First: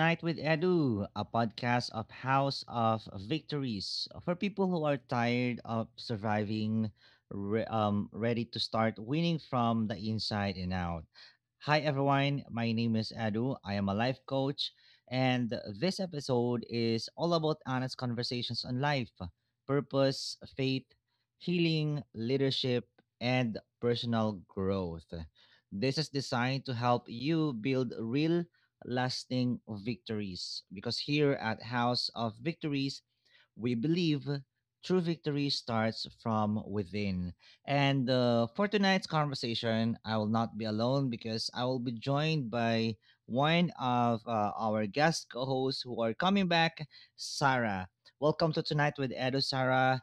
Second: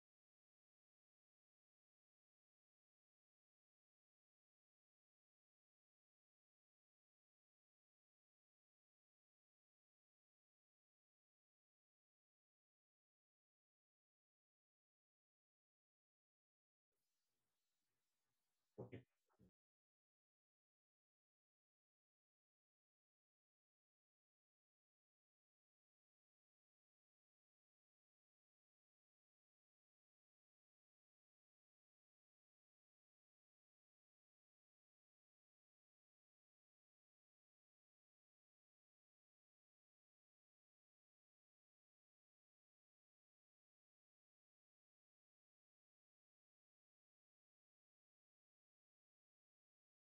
Tonight with Edu, a podcast of House of Victories for people who are tired of surviving, ready to start winning from the inside and out. Hi, everyone. My name is Edu. I am a life coach, and this episode is all about honest conversations on life, purpose, faith, healing, leadership, and personal growth. This is designed to help you build real lasting victories. Because here at House of Victories, we believe true victory starts from within. And for tonight's conversation, I will not be alone because I will be joined by one of our guest co hosts who are coming back, Sarah. Welcome to Tonight with Edo, Sarah.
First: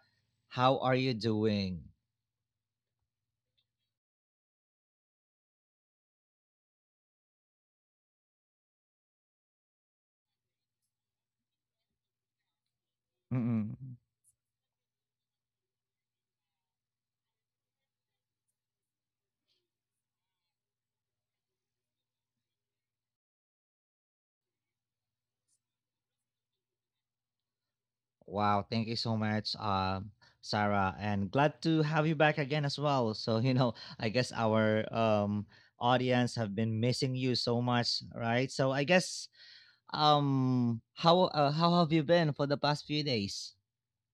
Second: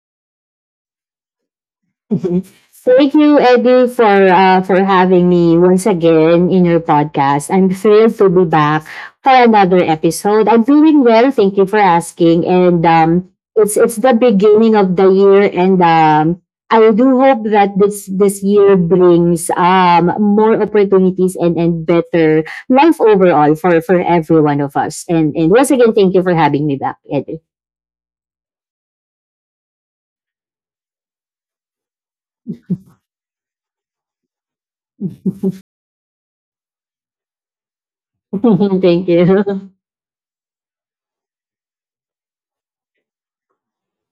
How are you doing? Mhm. Thank you, Eddie, for having me once again in your podcast. I'm thrilled to be back for another episode. I'm doing well, thank you for asking. And Mm-mm. it's the beginning of the year, and I do hope that this year brings more opportunities and better life overall for every one of us. And once again, thank you for having me back, Eddie. Wow, thank you so much, Sarah, and glad to have you back again as well. So, you know, I guess our audience have been missing you so much, right? So, I Thank guess you. How have you been for the past few days?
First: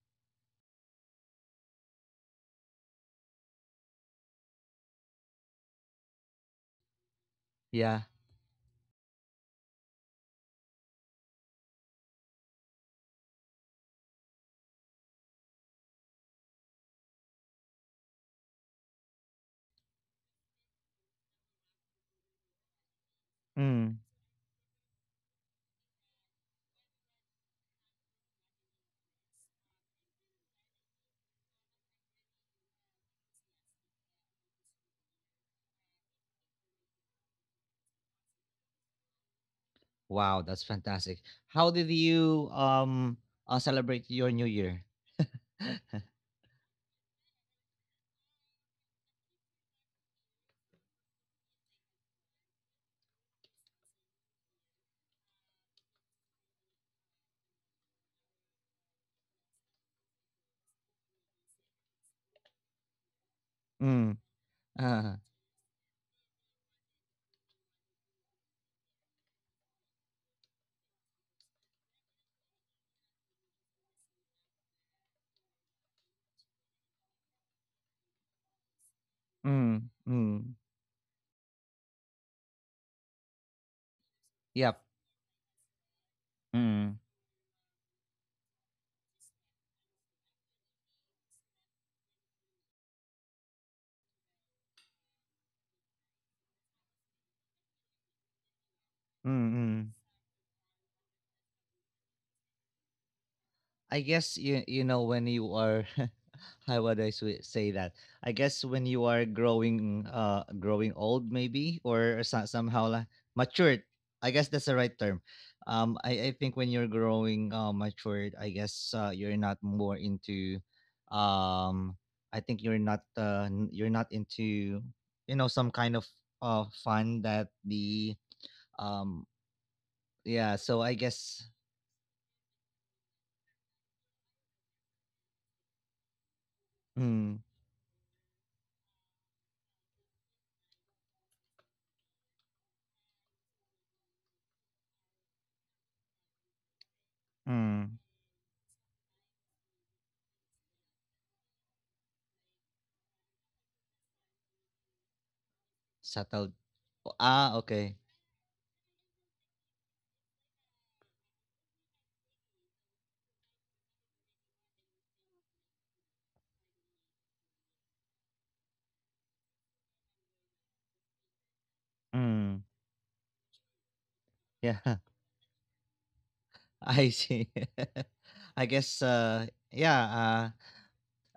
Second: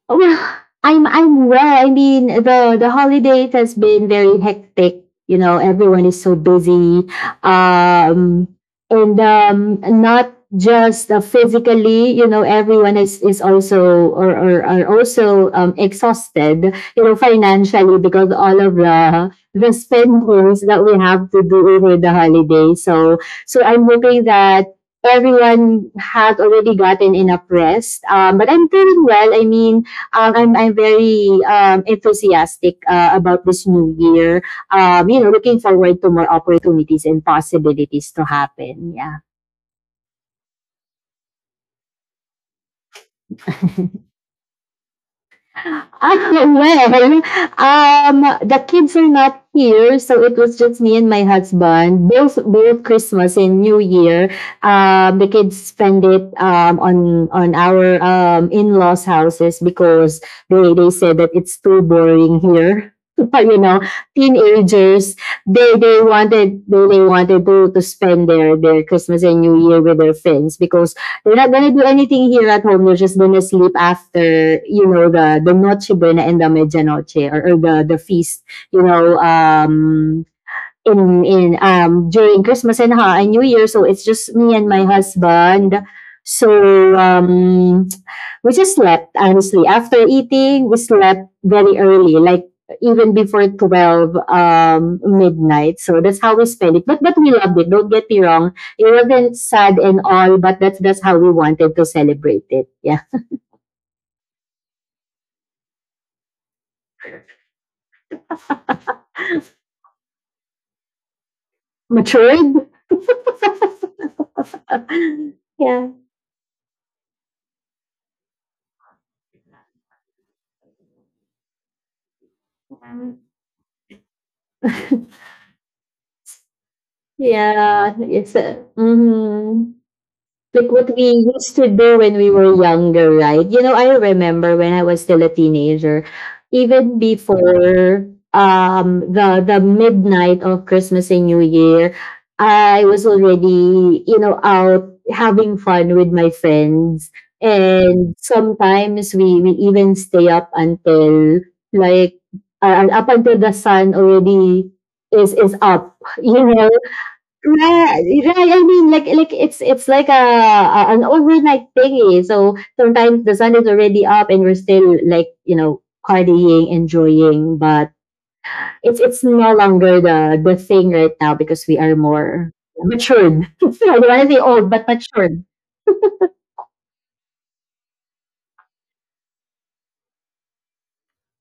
Oh, well, I'm well. I mean, the holidays has been very hectic. You know, everyone is so busy, Yeah. um, and not just physically. You know, everyone is also or are also exhausted. You know, financially because all of the spendings that we have to do over the holiday. So I'm Mm. hoping that everyone had already gotten enough rest. But I'm doing well. I mean I'm very enthusiastic about this new year. You know, looking forward to more opportunities and possibilities to happen. Yeah. Wow, that's fantastic. How did you celebrate your new year? Ah, well, um, the kids are not here, so it was just me and my husband. Both Christmas and New Year, the kids spend it on our in laws' houses because they said that it's too boring here. You know, Mm. teenagers Uh, they wanted to spend their Christmas and New Year with their friends because we're not gonna do anything here at home. We're just gonna sleep after, you know, the Noche Buena and the Medianoche or the feast. You know, mm. Mm. In during Christmas and ha and New Year, so it's just me and my Yep. husband. So Mm. um we just slept honestly. After eating, we slept very early, like even before twelve midnight. So that's how we spent it. But we loved it. Don't get me wrong. It wasn't Mm. sad Mm. and all, but that's how we wanted to celebrate it. Yeah, I guess you know when you are, how would I say that? I guess when you are growing growing old, maybe, or matured. somehow matured. I guess that's the right term. Yeah. I think when you're growing matured, I guess you're not more into um I think you're not you're not into, you know, some kind of fun that Yeah, the yes. Um Mm-hmm. yeah, Like so what I we guess. used to do when we were younger, right? You know, I remember when I was still a teenager, even Mm, before the midnight of Christmas and New Year, I was already, you know, out having fun with my friends. mm. And sometimes we even stay up until like up until the sun already is up, you Settled. know. Ah, okay. Right, right. I mean, like it's like a an overnight thingy. So sometimes the sun is already up, and we're still like, you know, partying, enjoying. But it's no longer the thing right now because we are more Mm, matured. I don't want to say old, yeah. but matured. I see. I guess, yeah,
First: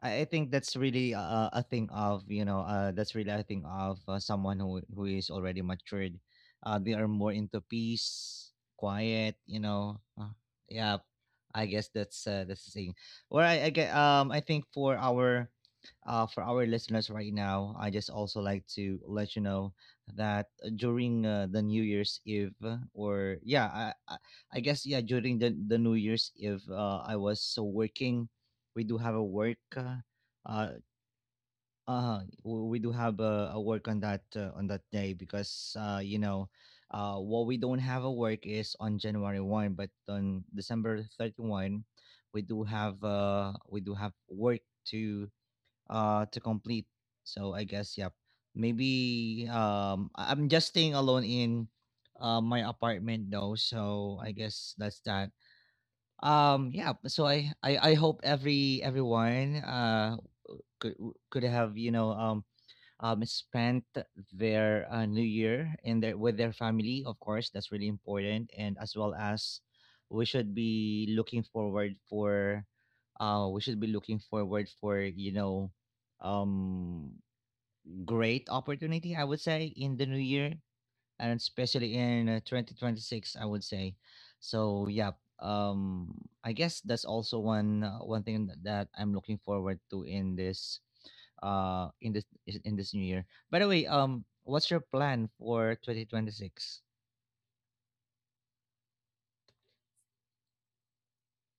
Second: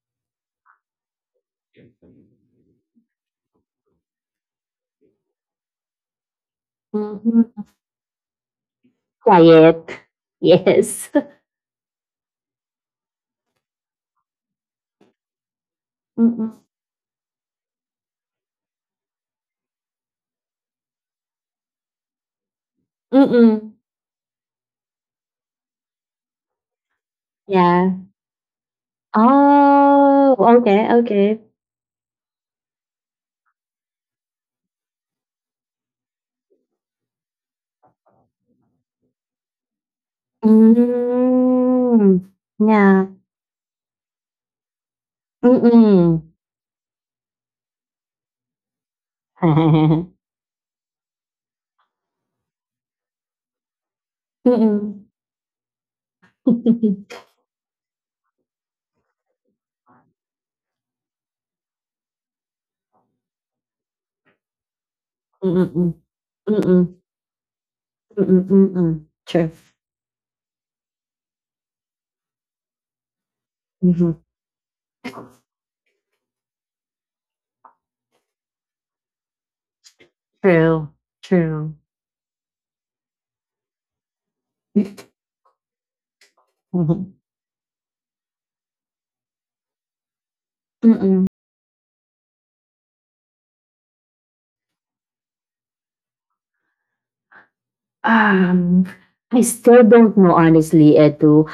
I think that's really a thing of, that's really a thing of, someone who is already matured. They are more into Hmm. peace, quiet. You Quiet. know, yeah. Yes. I guess that's the thing. Well, I get I think for our uh for Mm-mm. our listeners right now, I just also like to let you know that during, the New Year's Eve, or yeah, Mm-mm. I, I guess, yeah, during the New Year's Eve, I was so Yeah. working, we do have a work, Oh. uh Okay. Okay. We do have a work on that day because, you know, what we don't have a work is on January 1, but on December 31 Mm. we do have Yeah. uh we do have work to Mm-mm. to complete. So I guess, yep, maybe Mm. I'm just staying alone in my apartment, though, so I guess that's Mm. that. Yeah, Mm, so I hope every everyone uh could could have, you know, spent their, new year in their, with their mm, family, of course. That's really important, mm, and as mm. well True. as, we should be looking forward for, Mhm. You know, um great opportunity, I would say, in the new year, True. and True. especially in, 2026, I would say. So yeah, um I guess that's Mhm. also one thing that I'm looking forward to in this Mm. In this in this new year. By the way, what's your plan for 2026? Um, I still don't know honestly, Edu.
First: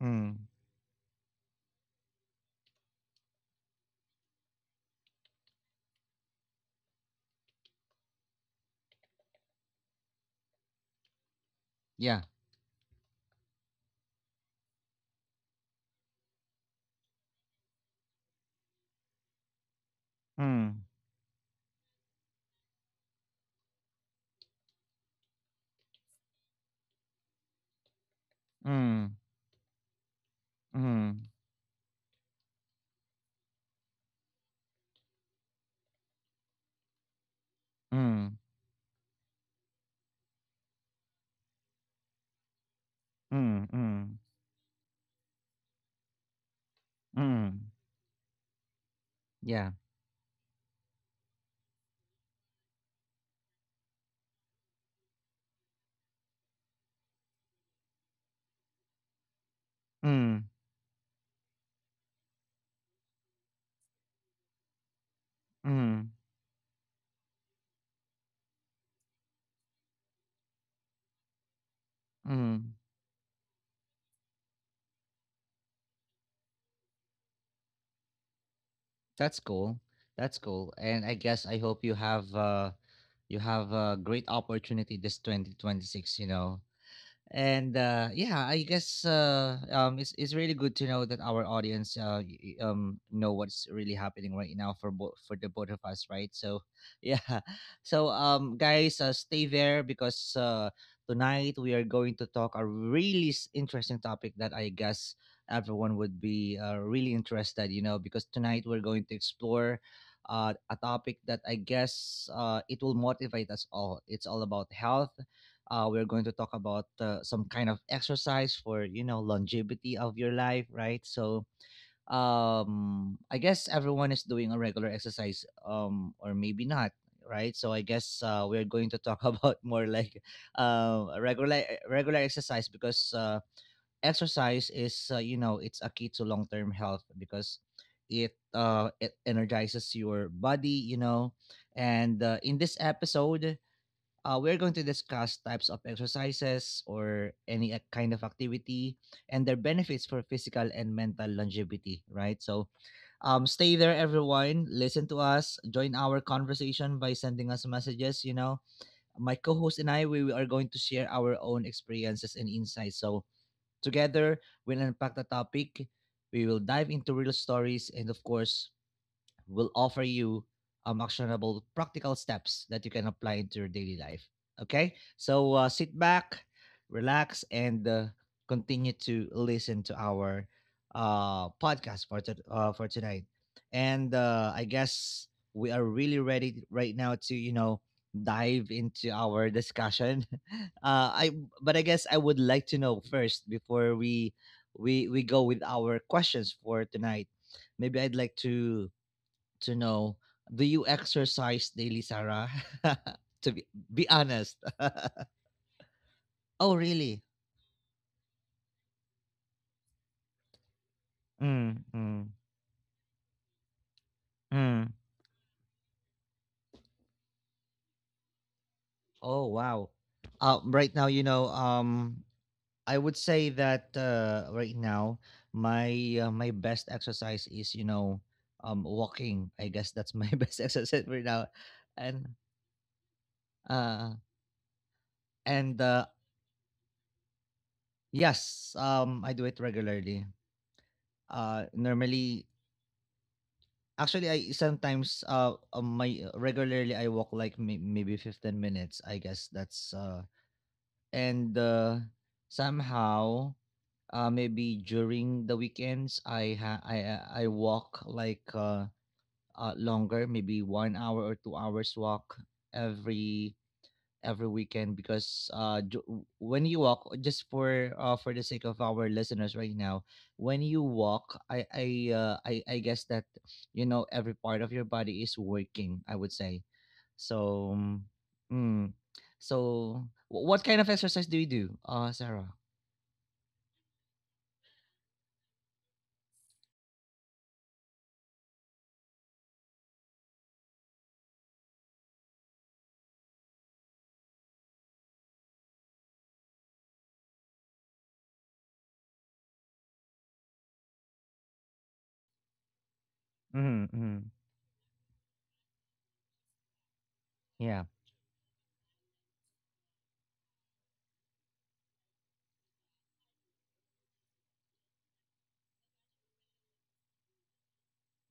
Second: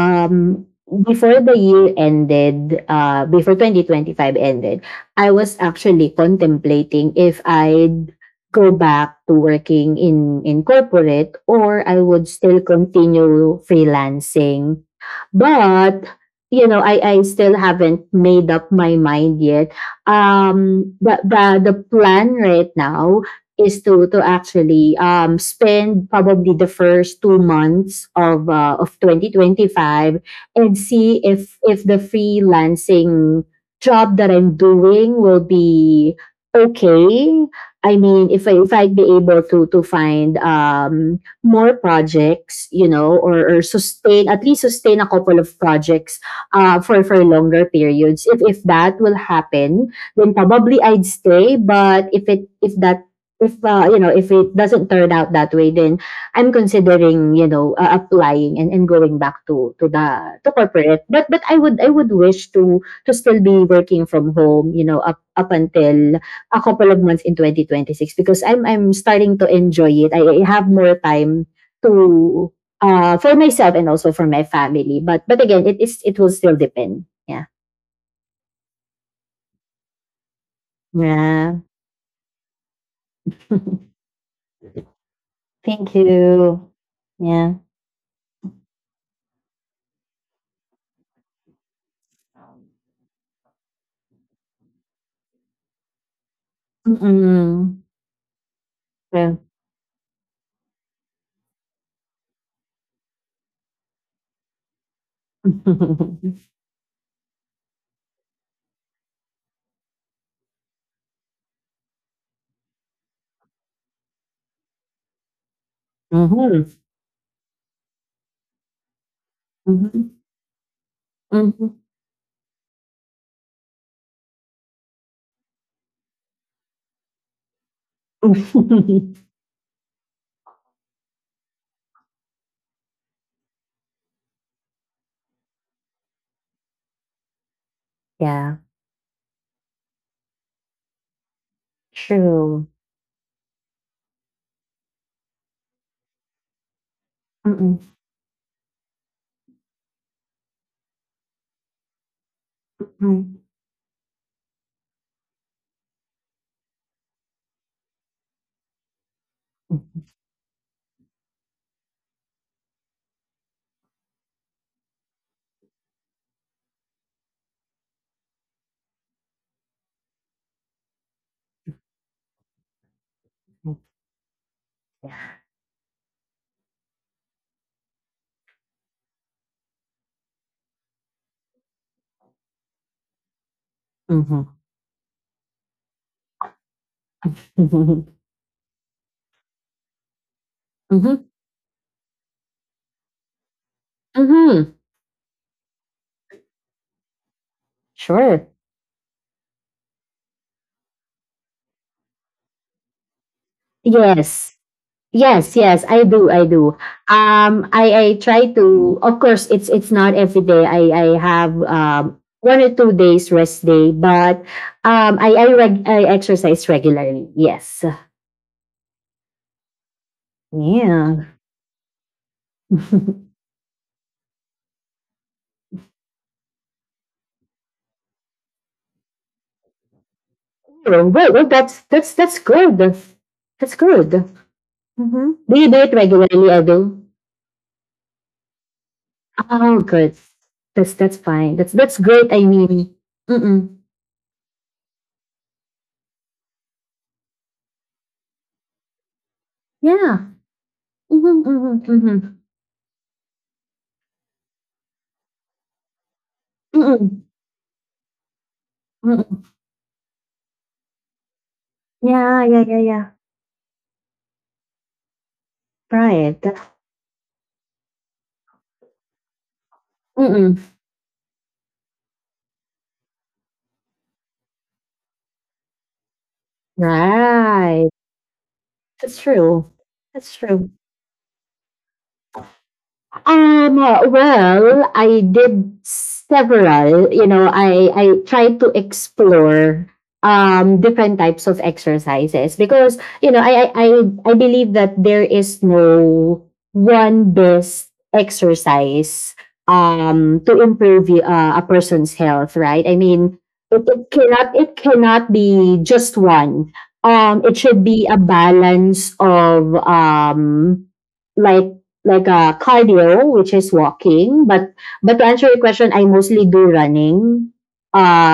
Mm. before the year ended, before 2025 ended, I was actually contemplating if I'd go back to working in corporate or I Yeah. would still continue freelancing. But you know, I still haven't made up my mind yet. Mm. The plan right now is to actually spend probably the first 2 months of Mm. 2025 and see Mm. If the freelancing job that I'm doing will be okay. I mean, Mm. If I'd be able to find more projects, you know, or Mm. Mm. sustain, at least sustain, a couple of projects for longer Mm. periods. If that will Yeah. happen, then probably I'd stay. But if it if that if You know, if it doesn't turn out that way, then I'm considering, you know, applying and going back to the Mm. to corporate. But I would wish to still be working from home, you know, up until Mm. a couple of months in 2026 because I'm starting to enjoy it. I have more time to Mm. For myself and also for my family. But again, it will still depend. Yeah. That's cool. That's cool. And I guess Yeah. I hope you have, you have a great opportunity this Thank 2026, you you. know. Yeah. And yeah, I guess, it's really good to know that our audience, know what's really happening right now, for both, for the both of us, right? So yeah. Mm-mm. So guys, Yeah. stay there because tonight we are going to talk a really interesting topic that I guess everyone would Mm-hmm. be really interested, you know, because tonight we're going to explore, a topic that I guess, it will motivate us all. It's all about health. We're going to talk about some kind of exercise for, you know, longevity Mm-hmm. of your life, right? So Mm-hmm. I guess everyone is doing a regular exercise, or maybe not, right? So I guess, we're going to talk about more like regular exercise because, exercise is, you know, it's a key to long term health because it Yeah. uh it energizes your body, you know. And in True. this episode, we're going to discuss types of exercises or any Mm-mm. Kind of activity and their benefits for physical and mental longevity, right? So Mm-mm. Stay there, everyone. Listen to us. Join our conversation by sending us messages. You know, my co host and I, we are going to share our own experiences and insights. So together, we'll unpack the topic. We will dive into real stories and, of course, will offer you actionable practical steps that you can apply into your Mm-hmm. daily life. Okay, Yeah. so sit back, relax, and continue to listen to our, podcast for tonight. And Mm-hmm. I guess we are really ready right now to, you know, dive into our discussion. Mm-hmm. I but I guess I would like to know first, before we Mm-hmm. we we go with our questions for tonight. Maybe I'd like Sure. to know, do you exercise daily, Sarah? to be Yes. honest. Yes, yes, I do, I do. Oh, really? I try to. Of course, it's not every day. I have Mm, mm, 1 or 2 days rest day, but mm. I exercise regularly. Yes, Oh, wow. Right now, yeah. you know, well, I would say that, right now, my best exercise is, you know, walking. I guess that's my best exercise right well, now, that's that's and, that's good. That's good. uh, Mm-hmm. Do you do and it uh, regularly? I do. yes, I do it Oh, good. regularly. That's fine. That's great. I normally. mean, mm-mm. Actually, I sometimes, my, regularly I walk like, maybe 15 minutes. I guess that's, Yeah. Mm-hmm, and mm-hmm, mm-hmm, somehow, maybe during the weekends I ha- mm-mm, I walk like, mm-mm. Longer, maybe 1 hour or 2 hours walk Yeah, yeah, yeah, yeah. every every weekend because, Right. when That you walk, just for, for the sake of our listeners right now, when mm. you walk I guess that, you know, every part of your body is working, I would say. So Right. mm, mm. That's true. So That's what true. kind of exercise do you do, Sarah? Well, I did several. You know, I tried to explore different types of exercises because you know I believe that there is no one best exercise to improve a person's health. Right? I mean, Mm, mm. It cannot be just one. It should Yeah. be a balance of like a cardio, which is walking. But to answer your question, I mostly do running.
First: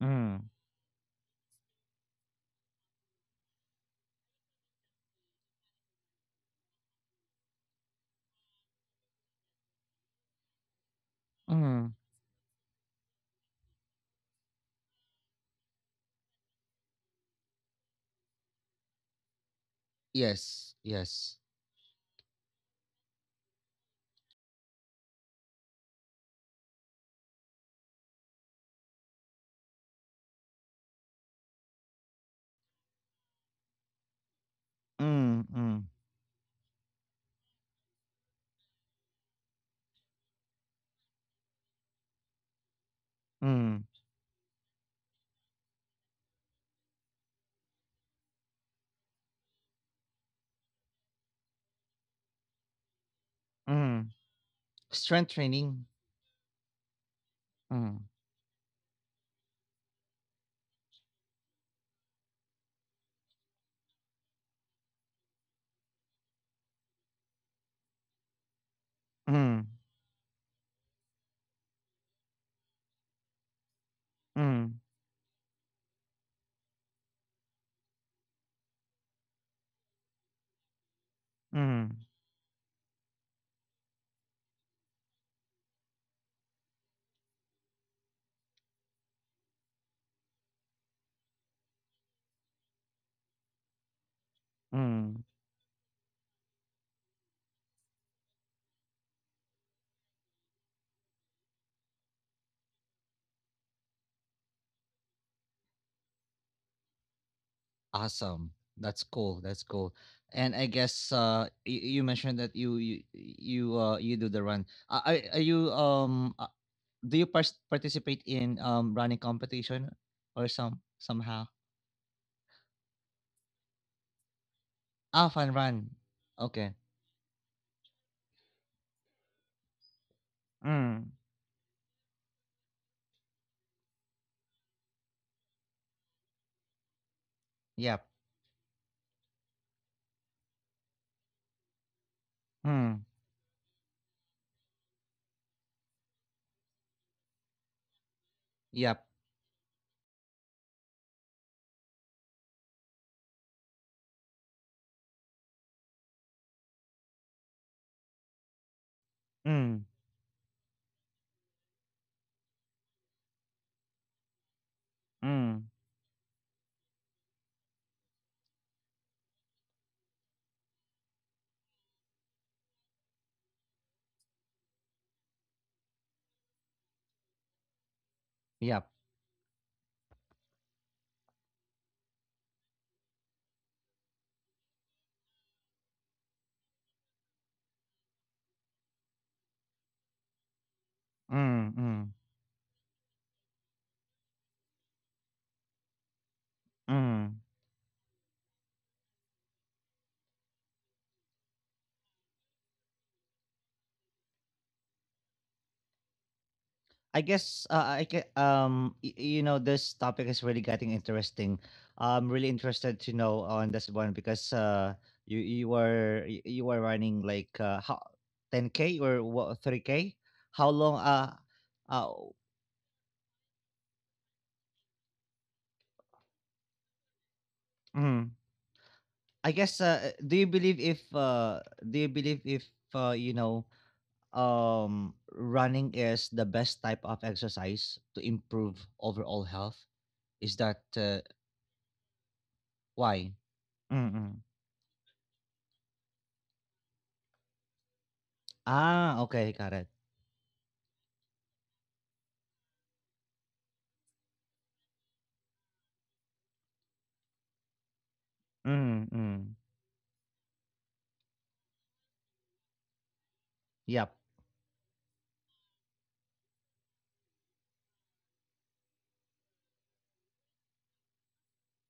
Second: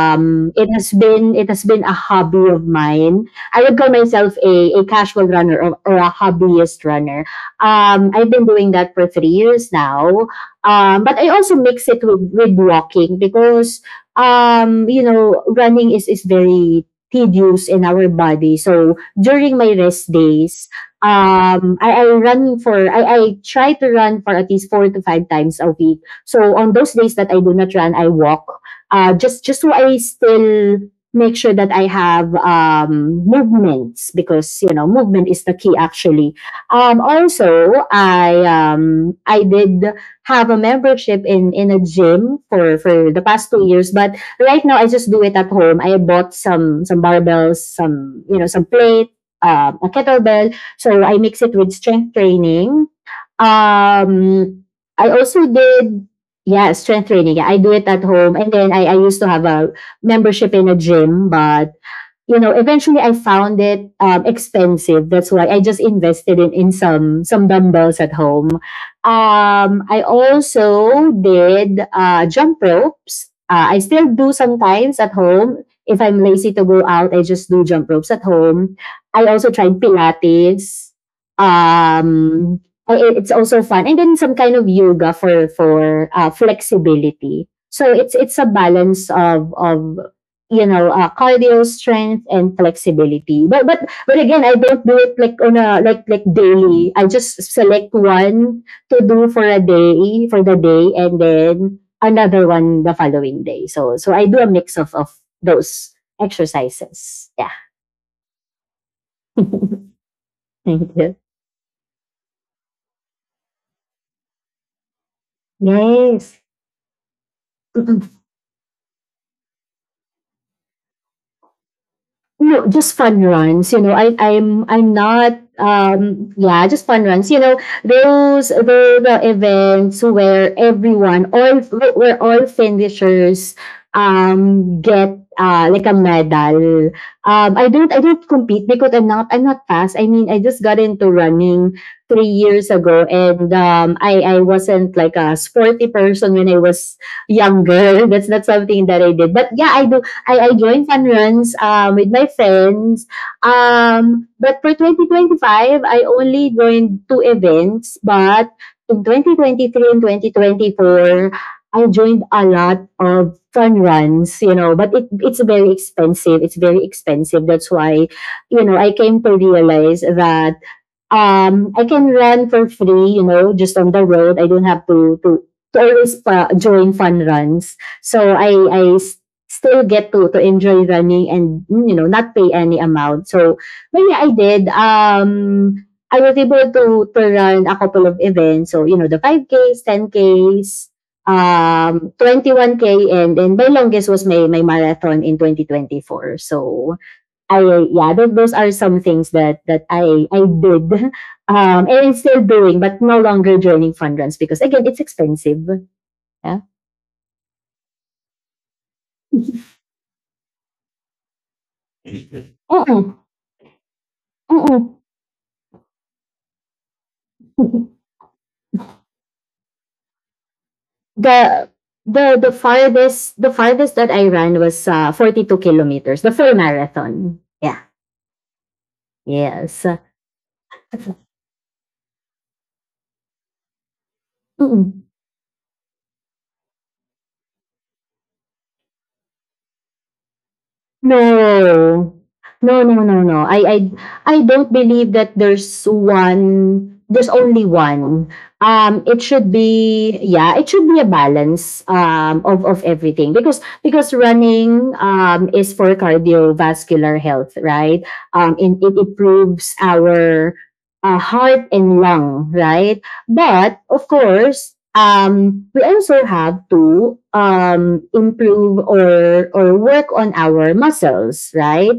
Mm, It has been a hobby of mine. I would call myself a casual runner or a hobbyist runner. I've been doing that for 3 years now. But I also mix mm. it with walking because you know, running is very tedious in our body. So during my rest days, Yes, yes. I try to run for at least 4 to 5 times a week. So on those days that I do not run, I walk. Just so I still make sure that I have movements because you know movement is Mm, the key mm, actually. Um, also I did have a membership in a gym for the past two mm, years but right now I just do it at home. I bought some barbells, some, you know, some plate, a kettlebell. So I mix it with strength training. mm. Um, I Strength also training. did yeah, strength training. Yeah, I do it Mm, at home, and then I used to have a membership in a gym, but you know, eventually I found it expensive. That's why I just invested in some dumbbells at home. mm, I also did jump ropes. I still do mm, sometimes at home. If I'm lazy to go out, I just do jump ropes at home. I also tried Pilates. mm. Um, it's also fun, and then some kind of yoga for flexibility. So it's a balance of, you know, cardio, strength, and flexibility. But again, I don't do it Mm. like on a, like, daily. I just select one to do for a day for the day, and then another one the following day. So so I do a mix of those exercises, yeah. Awesome. That's cool. That's cool. And I Thank guess, you. You mentioned that you do the run. Are you, Yes. Do you participate in running competition, or somehow? No, just fun runs. You know, I'm Ah, not fun run. Yeah, Okay. just fun runs. You know, those, the events where Mm. everyone all where all finishers get like a medal. Um, I Yep. don't compete because I'm not fast. I mean, I just got into running 3 years Mm. ago, and I wasn't like a sporty person when I was younger. That's not something that Yep. I did. But yeah, I do I joined fun runs with my friends. But for 2025, I only joined two events. But in Mm. 2023 and 2024, I joined a lot of fun runs, you know, but it's very Mm. expensive. It's very expensive. That's why, you know, I came to realize that I can run for free, you know, just on the road. I don't have to join fun runs. So I I Yep. s- still get to enjoy running, and, you know, not pay any amount. So but yeah, I did. I was able to run a couple of events. So you know, the 5K's, 10K's, Mm. Mm. 21K k, and then my longest was my my marathon in 2024. So Mm. I yeah, those are some things that I did. Um, and still doing, but no longer joining fund runs because again it's expensive. Yeah. I guess, I, you know this topic is really getting interesting. I'm really interested Mm-mm, to know on this one because, mm-mm. You, you were running like, how, 10K or what, 3K? How long, The uh the farthest the farthest that I ran was 2 kilometers, the full marathon. Yeah. mm, I Yes. guess, do you believe if, Mm-mm. Running is the best type of exercise to improve overall health? Is that, No. No, no, no, why? no. I don't believe that there's only one. Um, it Ah, should okay, got it. be, yeah, it should be a balance of everything. Because running is for cardiovascular health, right? And it Mm, mm. improves our heart and lung, right? But of Yep. course, we also have to improve or work on our muscles, right?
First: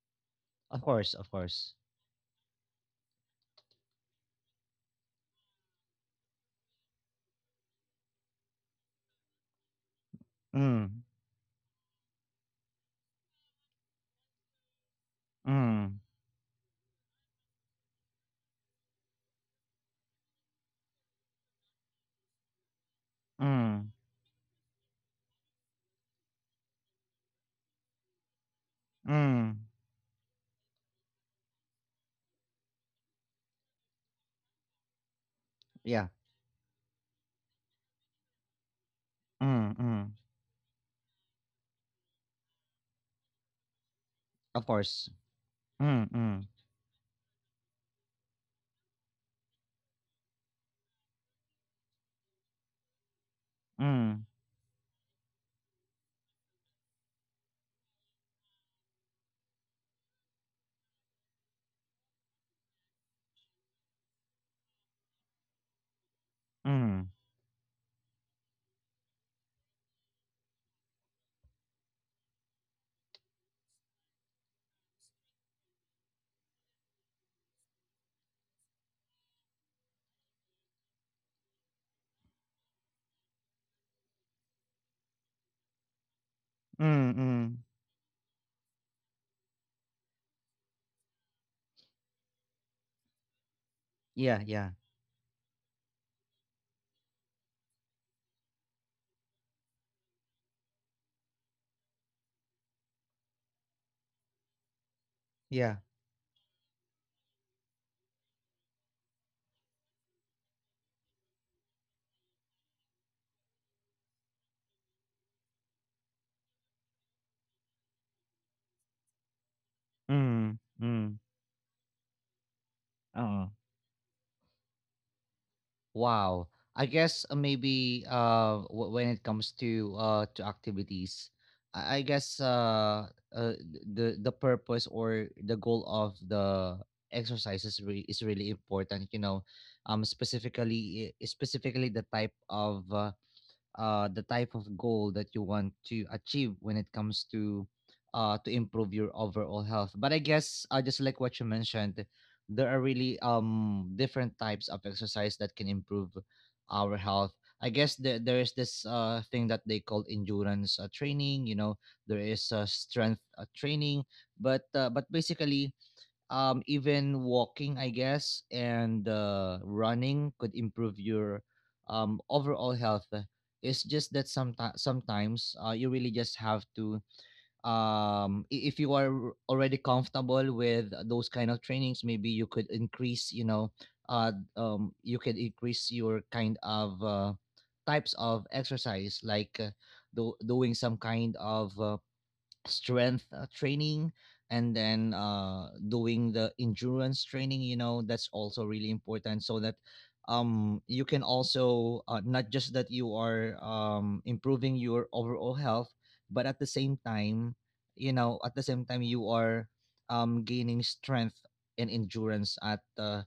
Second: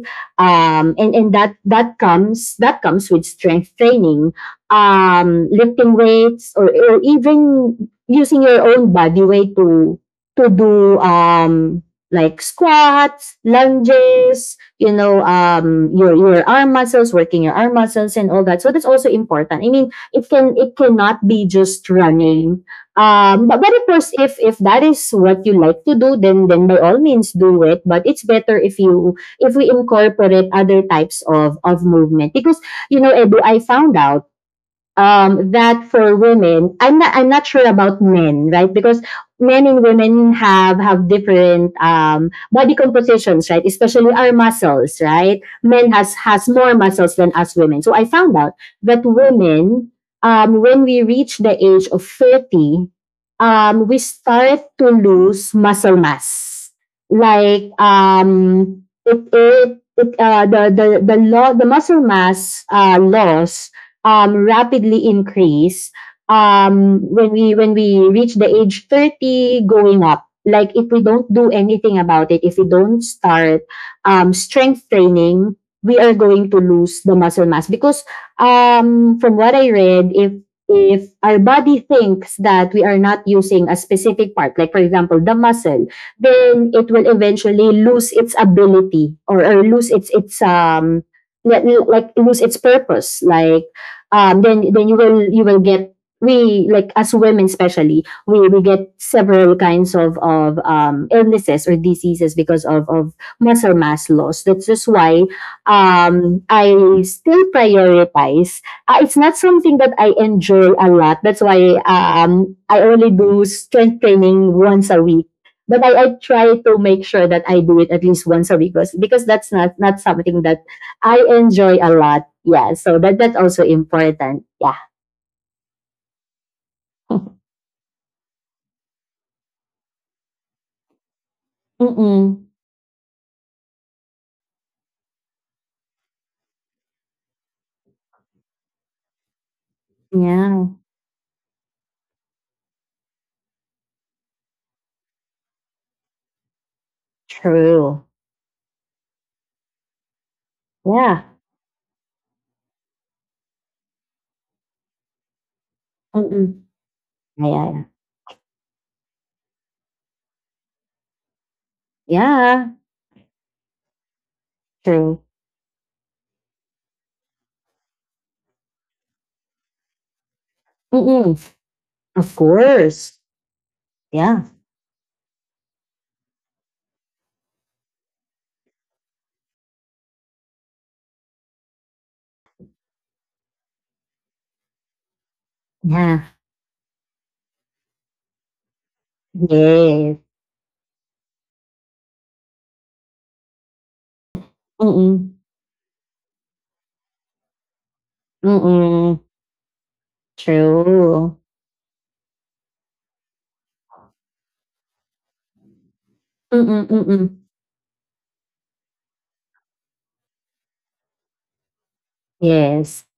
Of Um, course, and of and that course. that comes that comes with strength training, lifting weights, or even using your own body weight to do Mm, like squats, lunges, you know, mm, your arm muscles, working your arm muscles and all that. So that's also important. I mean, it cannot be just running. But of mm, course, if that is what you like to do, then by all means do it. But it's better if mm. we incorporate other types of movement because, you know, Edu, I found out, that Yeah, for women, I'm not sure about men, right? Because men mm, and mm. women have different body compositions, right? Especially our Of muscles, course. right? Men Mm, has mm, has more muscles than us women. So I found out that women, when we reach the age of 30, we mm, start to lose muscle mass. Like, it, it, it the muscle mass loss rapidly increase mm, when we reach the age 30 going up, like if we don't do anything about it, if we don't start strength training, we are going to lose the muscle mass because, from what I read, if our body thinks that we are not using a specific part, like for example the muscle, then it mm, will mm. eventually lose its ability, or lose its lose its purpose. like Yeah, um yeah, then then you will you will get— we, like, as women, especially, we get several kinds of illnesses or diseases because of muscle mass loss. That's just why, yeah. I still prioritize. It's not something that I enjoy a lot, that's why I only do strength training once a week. But I try to make sure that I do it at least once a week, because that's not something Mm, that mm. I enjoy a lot. Yeah, so that's Oo. also important. Yeah. Wow. I guess, maybe, when it comes to, activities, I guess, Mm-mm. The purpose or the goal of the exercises is really important. You know, Yeah. specifically, specifically the type of goal that you want to achieve when it comes to, True. Improve your overall health. But I guess, just like Yeah. what you mentioned, there are really different types of exercise that can improve Mm-mm. our health. Yeah, I yeah. Yeah. guess there is this, thing that they call endurance, training. You know, there is, Yeah, strength, training, but, true. basically, even walking, I guess, and, running could improve your, Mm-mm. Of overall health. course. It's just that Yeah. sometimes, you really just have to, if you are already comfortable with those kind of trainings, maybe you could increase, you know, uh, you could increase your Yeah. kind of, types of exercise, like, Yes. Doing some kind of, strength, training, and then, Mm-mm. Doing the endurance training, you know, that's also really Mm-mm. important, so that you can True. also, not just that you are, improving your overall health, but at the Mm-mm. same Mm-mm. time, you know, at the same time, you are, gaining strength and endurance at, Yes. uh,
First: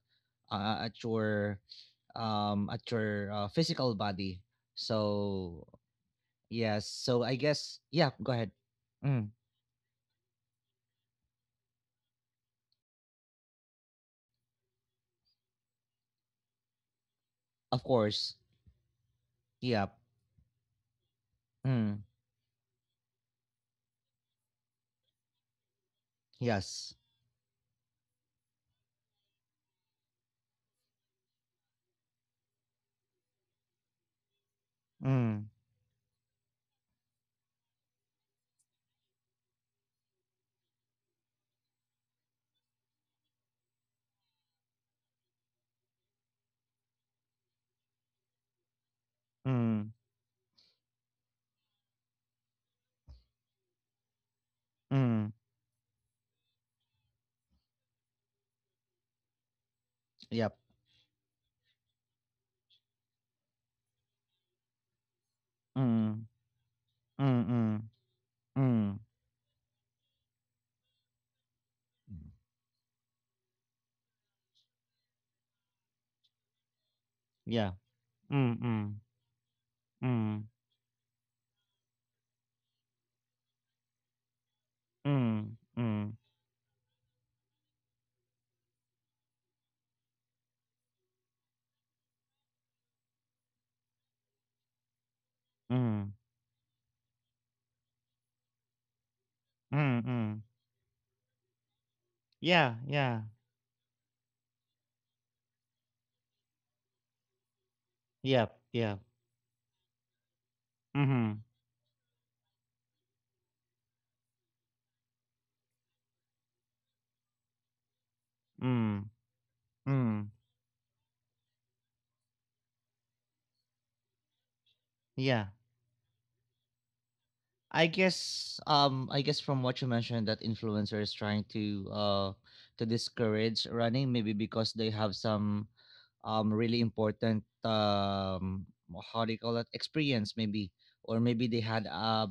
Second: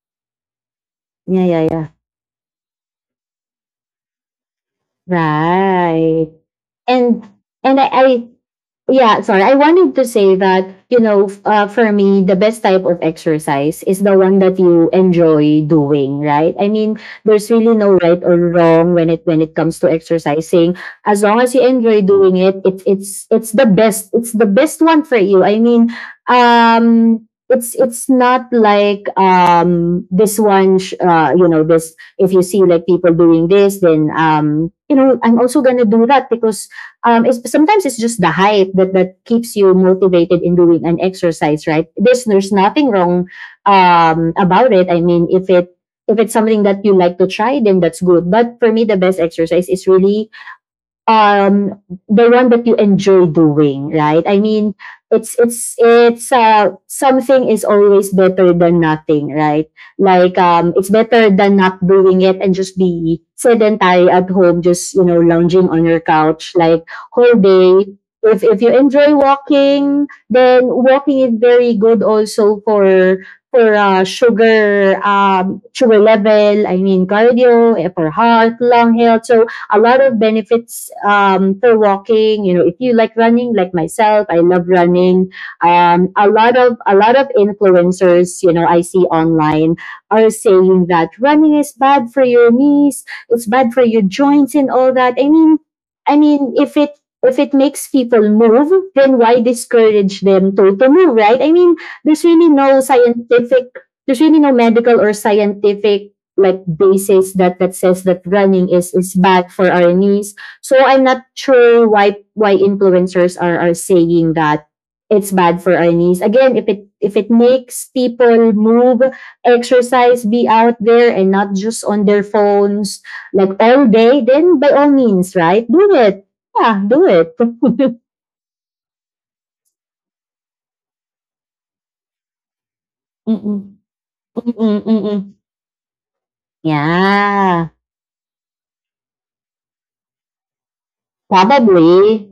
uh at Yeah. your, Yeah. Yeah. Physical body. So, Right. yes, And so I and guess, yeah, I go ahead. yeah, Mm. sorry. I wanted to say that, you know, for me, the best type of exercise is the one that you enjoy doing, right? I mean, there's really Of no right or course. wrong when it comes to Yep. exercising. As long as you enjoy Mm, doing it, it's the best. It's the best one for you. I mean, yes, um it's not like, this you know, this, if you see like people doing this, then, you know, I'm mm, also gonna do that because, sometimes it's just the hype that keeps you motivated in doing an exercise, right? There's nothing wrong about it. I mean, if it's something that you like to try, then that's good. But for me, the best exercise is mm, really, um the one that you enjoy doing, right? I mean, mm, it's something is always better than nothing, right? Like, yep, it's better than not doing it and just be sedentary at home, just, you know, lounging on your mm, couch, like, whole mm, day. mm, If you mm. enjoy walking, then walking is very good also for sugar, sugar level, I mean cardio, Yeah. For heart, Mm, lung mm, health. So a lot of mm, benefits, for walking. You know, if you like running, like myself, I love running. mm, mm, A lot of influencers, you know, I see online are saying that running is bad for your knees, it's bad for your joints and all that. I mean, mm, I mean, if it makes people move, then why mm, discourage mm. them to move, right? I mean, there's really Yeah, no yeah. scientific there's really no medical or scientific, like, basis that says that Yep, running is yep. is bad for our knees. So I'm not Mm-hmm. sure why influencers are saying that it's bad for our knees. Again, if it makes people move, Mm, exercise, mm. be out there and not just on their phones like all day, then by all means, Yeah. right? Do it. Yeah, do I it. guess um I guess from what you mentioned that influencers trying to, uh to discourage Mm-mm. running, maybe because Mm-mm. they have Mm-mm. some, really important, Yeah. How do you call it, experience maybe, or maybe they had Probably. a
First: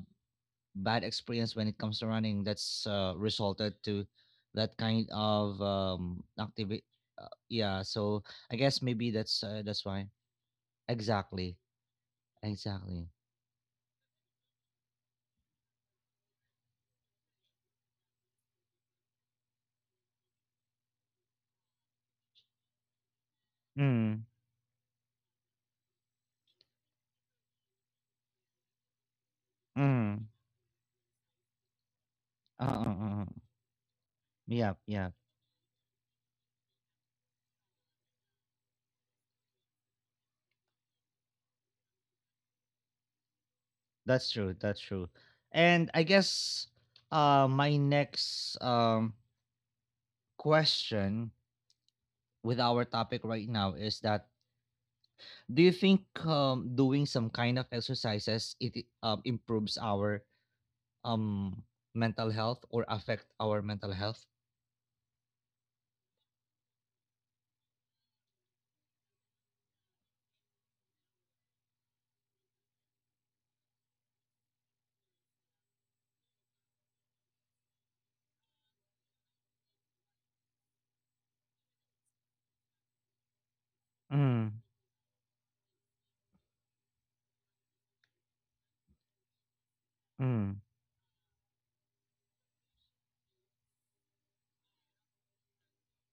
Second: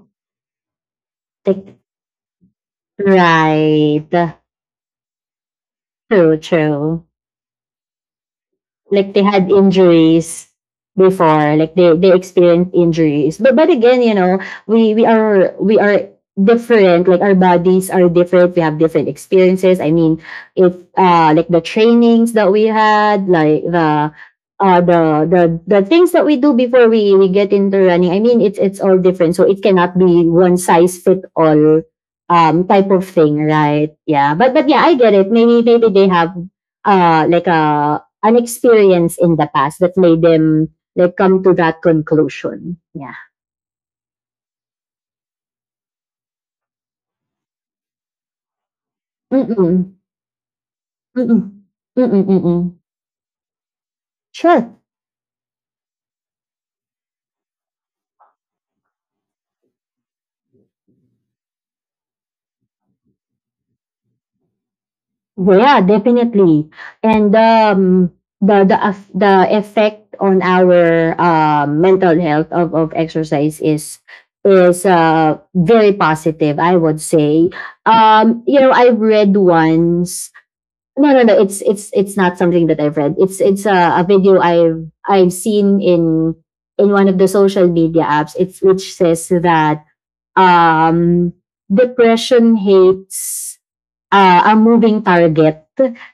bad experience when it Like, comes to running that's resulted to right. that kind of True, activity, true. Yeah. So I guess maybe Like, they had that's why. injuries Exactly. before, like they experienced Exactly. injuries, but again, you know, we are different, like our bodies are different, we have different experiences. I mean, if like the trainings that we had, like Mm. uh the the the things that we do before we get into running, I mean, it's all different, so it cannot be Mm. one size fit all, uh, type of uh, uh. thing, right? Yeah, but Yeah. yeah, I get it. Maybe, they have, like a an experience in the past that made them, like, come to that conclusion. Yeah. That's true. That's true. And I guess my next, Mm-mm. question Mm-mm. Mm-mm. with Mm-mm. our topic right now is that, Sure. do you think, doing some kind of exercises, improves our, um, mental health or affect our mental health? Yeah, definitely. And, the effect on our mental health of exercise is very positive, I would say. You know, I've read once— no, no, no. It's not something that I've read. It's a video Mm, I've seen in one of the social media apps, It's which says that, mm, um, depression hates, a moving target.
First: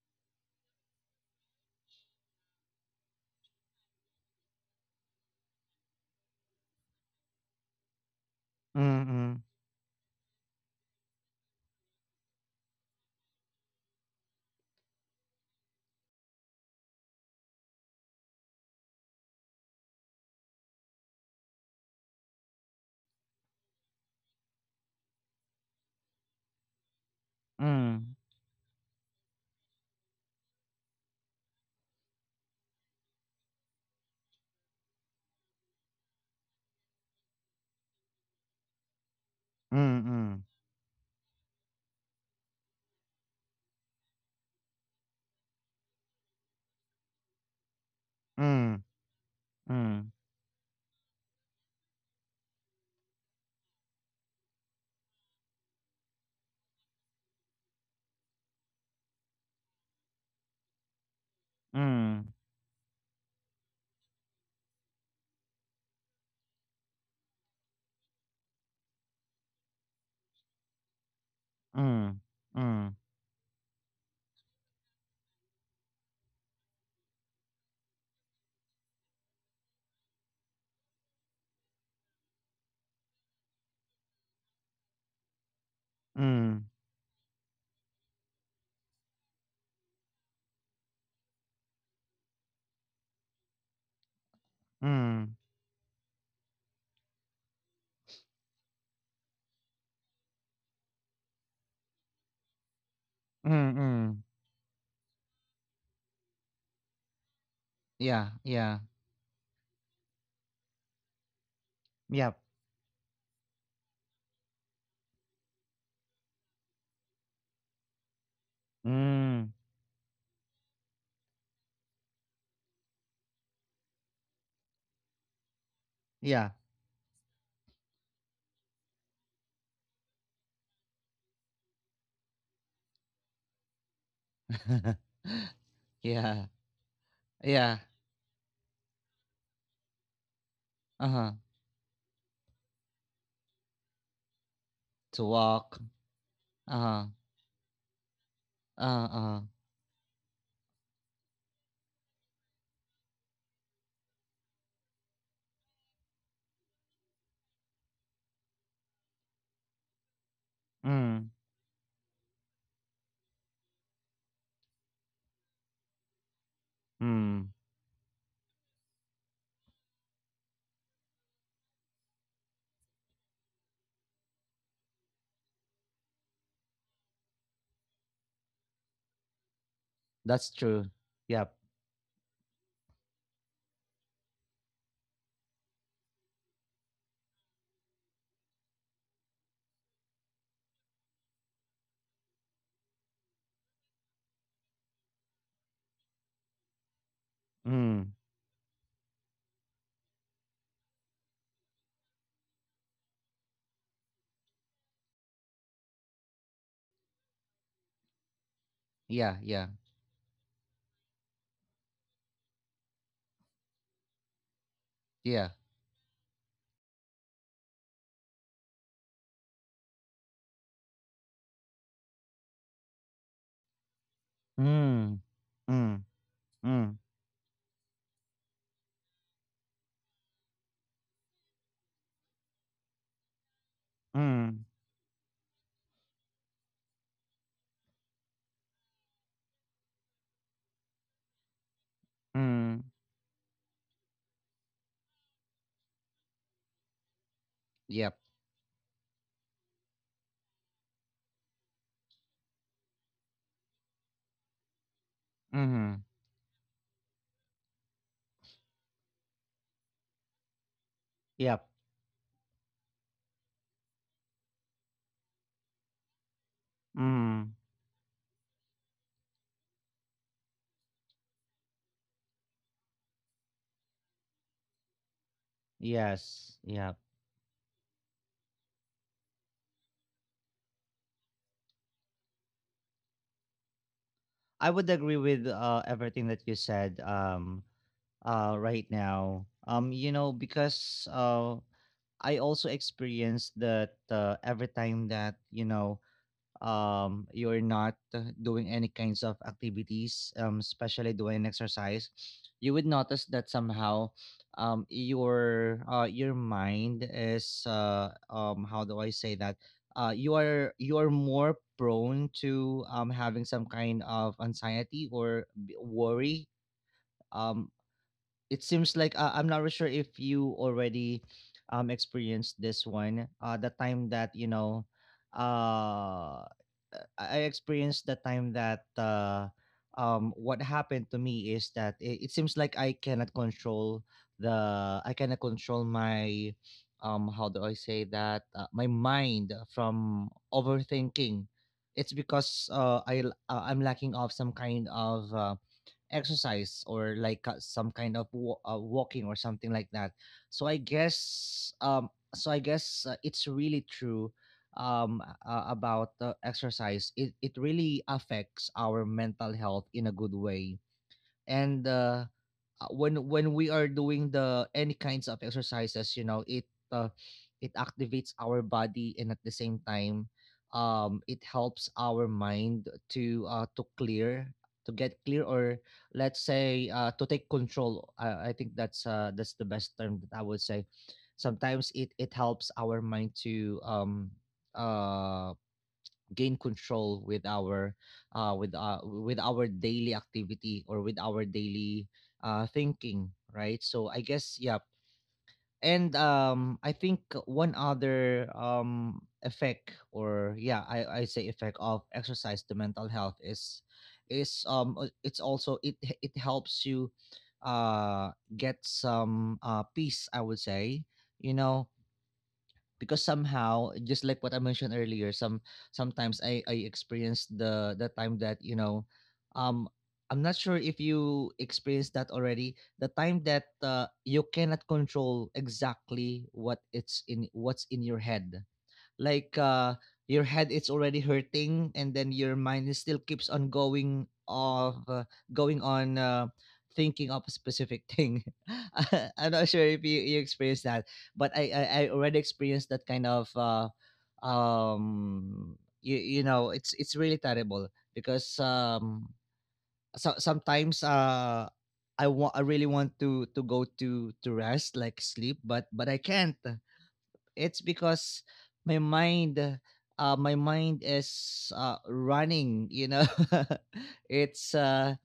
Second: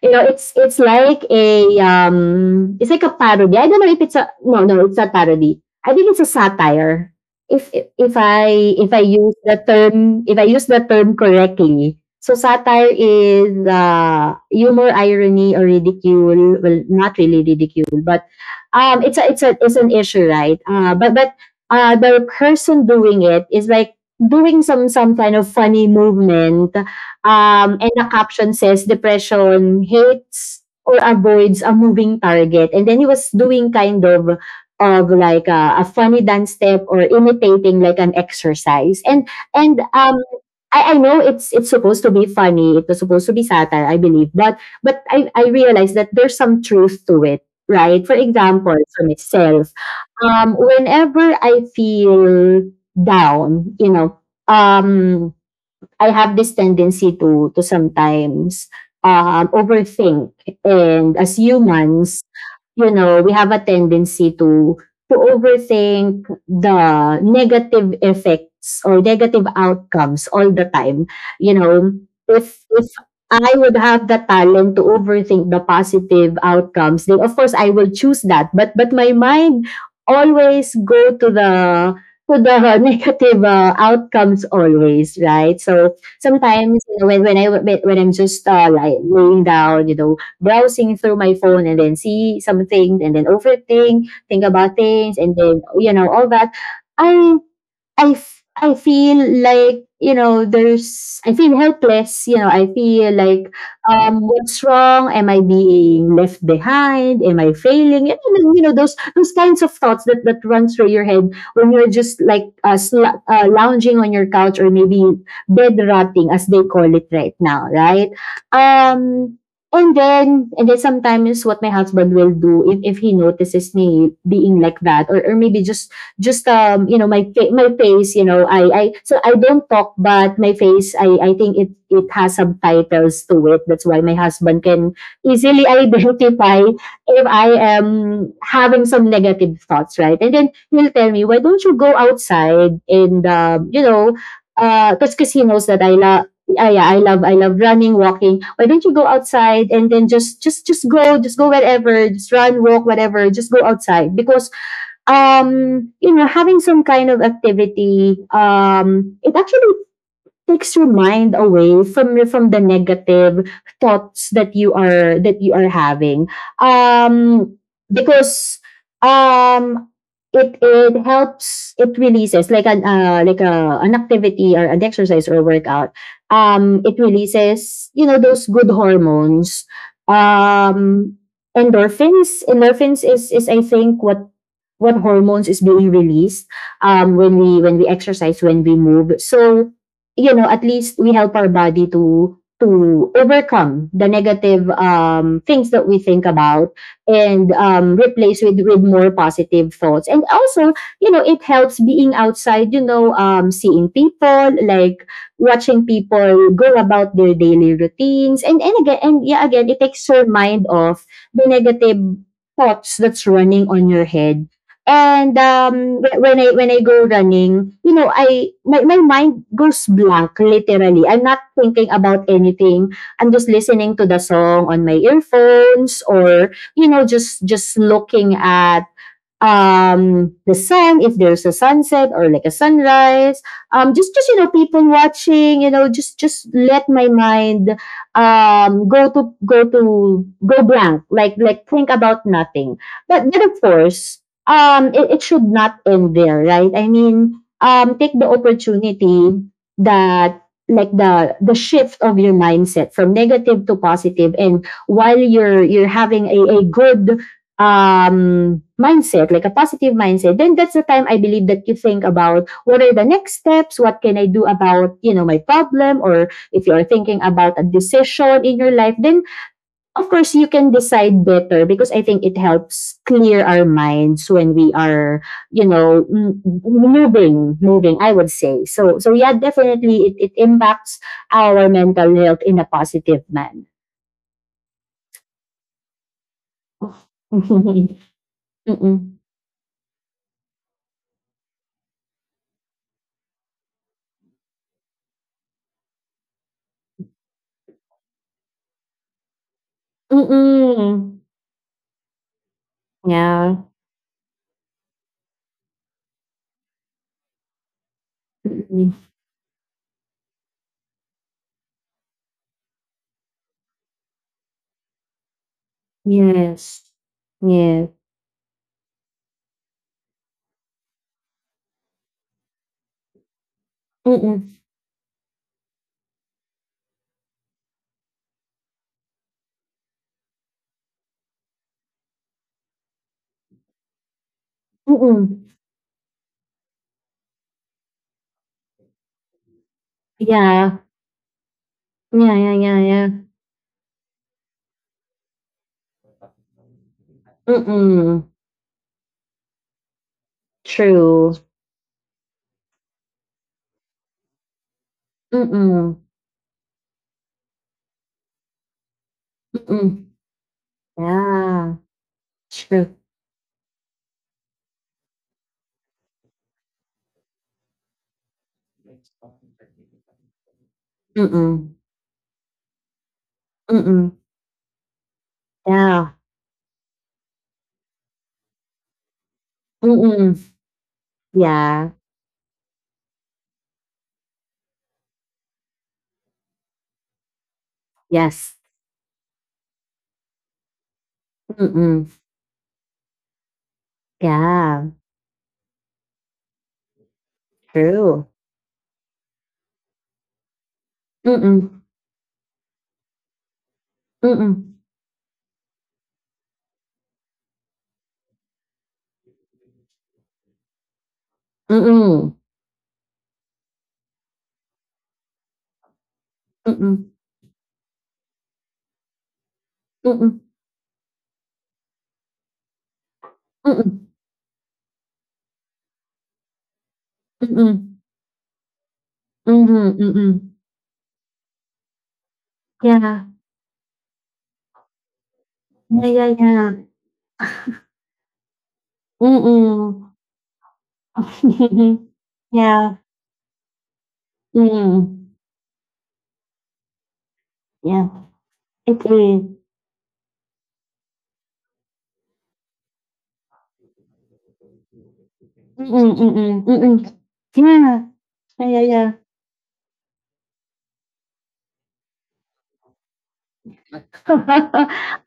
You know, it's like a parody. I don't know if it's a— no, no, it's not parody. I think it's a satire. If I use mm, the term, if I use the term correctly. So satire is, humor, irony, or ridicule. Well, not really ridicule, but, it's an issue, right? But the person doing it is, like, doing some kind of funny movement, and the mm, caption says, "Depression hates or avoids a moving target." And then he was doing kind of, like, a funny dance step, or imitating like an exercise. And and um, mm, I, I know it's supposed to be funny. It was supposed to be satire, I believe. But I realized that there's some truth to it, right? For mm, example, mm, for myself, mm, whenever I feel down, you know, um, I have this tendency to sometimes, overthink, and, as humans, mm, you know, we have a tendency to overthink the negative effects or negative outcomes all the time. You know, mm, mm, mm, if I would have the talent to overthink the positive outcomes, then of course I will choose that. But my mind always go to the negative, outcomes always, right? So sometimes, you know, when I when I'm just, like, laying down, you know, browsing through my phone and then see something and then overthink, think about mm, things, and mm, then, you know, all that. I I feel like, you know, there's I feel helpless. You know, I feel like, mm, mm. what's wrong? Am I being left behind? Am I failing? And Yeah. then, you know, Yeah. Those kinds of thoughts that run through your head when you're just Yep. like, lounging on your couch, or maybe bed rotting as they call it right now, right? Um. Mm. And then sometimes what my husband will do, if he notices me being like that, or maybe just, Yeah. You know, my face— you know, I so I don't talk, but my face, I think it has subtitles to it, that's why my husband can easily Yeah, identify if I yeah, am having some negative thoughts, right. And then he'll tell me, uh-huh, why don't you go outside and, you know, to because he knows walk, that I love— yeah, yeah, uh-huh, I love running, walking. Why don't you go uh-uh, outside and then just go wherever, just run, walk, whatever. Just go outside because, you know, having some kind of activity, it actually takes your mm, mind away from your from the negative thoughts that you are having mm, um because, um it helps, it releases, like an like a an activity or an exercise or workout, it releases, you know, those good hormones. that's true, um yep, Endorphins is I think what hormones is being released, when we exercise, when we move. So, you know, at least we help our body to overcome the negative, things that we think about, and, mm, replace with more positive thoughts. And also, you know, it helps being outside. You know, seeing people, like watching people go about their daily routines, and again, and yeah, yeah, again, yeah, it takes your mind off the negative thoughts that's running on your head. And yeah, wh- when I go running, you know, my mind goes blank, literally. I'm not thinking about anything. I'm just listening to the song on my mm, mm, earphones, or you mm, know, just looking at the sun, if there's a sunset or like a sunrise. Just You know, mm, people watching, you know, just let my mind go blank, like think about nothing. mm, But of course, it should not end there, right? I mean, take yep, the opportunity, that, like, the shift of your mindset from negative to positive. And while you're mm-hmm, having a good, mindset, like a positive mindset, then that's the time, I believe, that yep, you think about what are the next steps, what can I do about, you know, my problem, or if you're thinking mm, about a decision in your life. Then of course you can decide better, because I think it helps clear our minds when we are, you know, m- yes, yep. moving moving I would say. So yeah, definitely it impacts our mental health in a positive manner. I would agree with everything that you said, right Mm-mm. now. You know, because, I also experienced that, every time that, you're not, doing any kinds of activities, especially Mm-mm. doing exercise, you would notice that Yeah. somehow, your, your mind is, how Mm, do I say that, you are, more prone to, having some kind of anxiety or worry. yes. um Yes. it seems like, I'm not really sure if you already experienced this one. The time that, Mm-mm. Uh, I experienced the time that, what happened to me is that it, seems like I cannot control Mm-mm. My, how do I say that, my mind from Yeah. overthinking. It's Yeah, yeah, because, yeah, yeah. I'm lacking of some kind of, exercise, or like, some kind of, Mm-mm. Walking or something like that. so i True. guess um so i guess uh, it's really true, Mm-mm. about, exercise, it really affects our mental health Mm-mm. in a good way. Yeah. And, True. when we are doing the any kinds of exercises, you know, it, uh, it activates our body, and at the same time, it Mm-mm. helps our mind to, to Mm-mm. clear, to get clear, or Yeah. let's say, to take control. I think that's, that's the best term that Mm-mm. I would say. Sometimes Yeah. it helps our mind to, um gain control with our, Yes. With our daily activity or with our Mm-mm. daily, thinking, right? So I guess, yeah. Yeah. And I think one True. other effect, or yeah, I say effect Mm-mm. of exercise to mental health is, Mm-mm. It's also it helps you, uh get some, peace, I would say. You know, Mm-mm. because somehow, just like what I mentioned earlier, sometimes I Mm-mm. experienced the time that, um Mm-mm. I'm not sure if you experienced that already, the time that, Mm-mm. You cannot control exactly what's Mm-mm. in your head. Like, Mm-hmm. Your Mm-mm. head is already hurting, and then your mind is still Yeah. keeps on going of, going Yeah, on yeah, yeah. thinking of a specific thing. I'm not sure if Mm-mm. you, experienced that. But, I already experienced Yeah. that kind of, Mm. You, you know, it's really terrible, Yeah. because, It is. so, sometimes, I want, I really want to, go to, rest, like sleep, but Mm-mm, I mm-mm, can't. mm-mm. It's Yeah. because Yeah, yeah, my yeah. mind, uh, my mind is, running. You know, it's,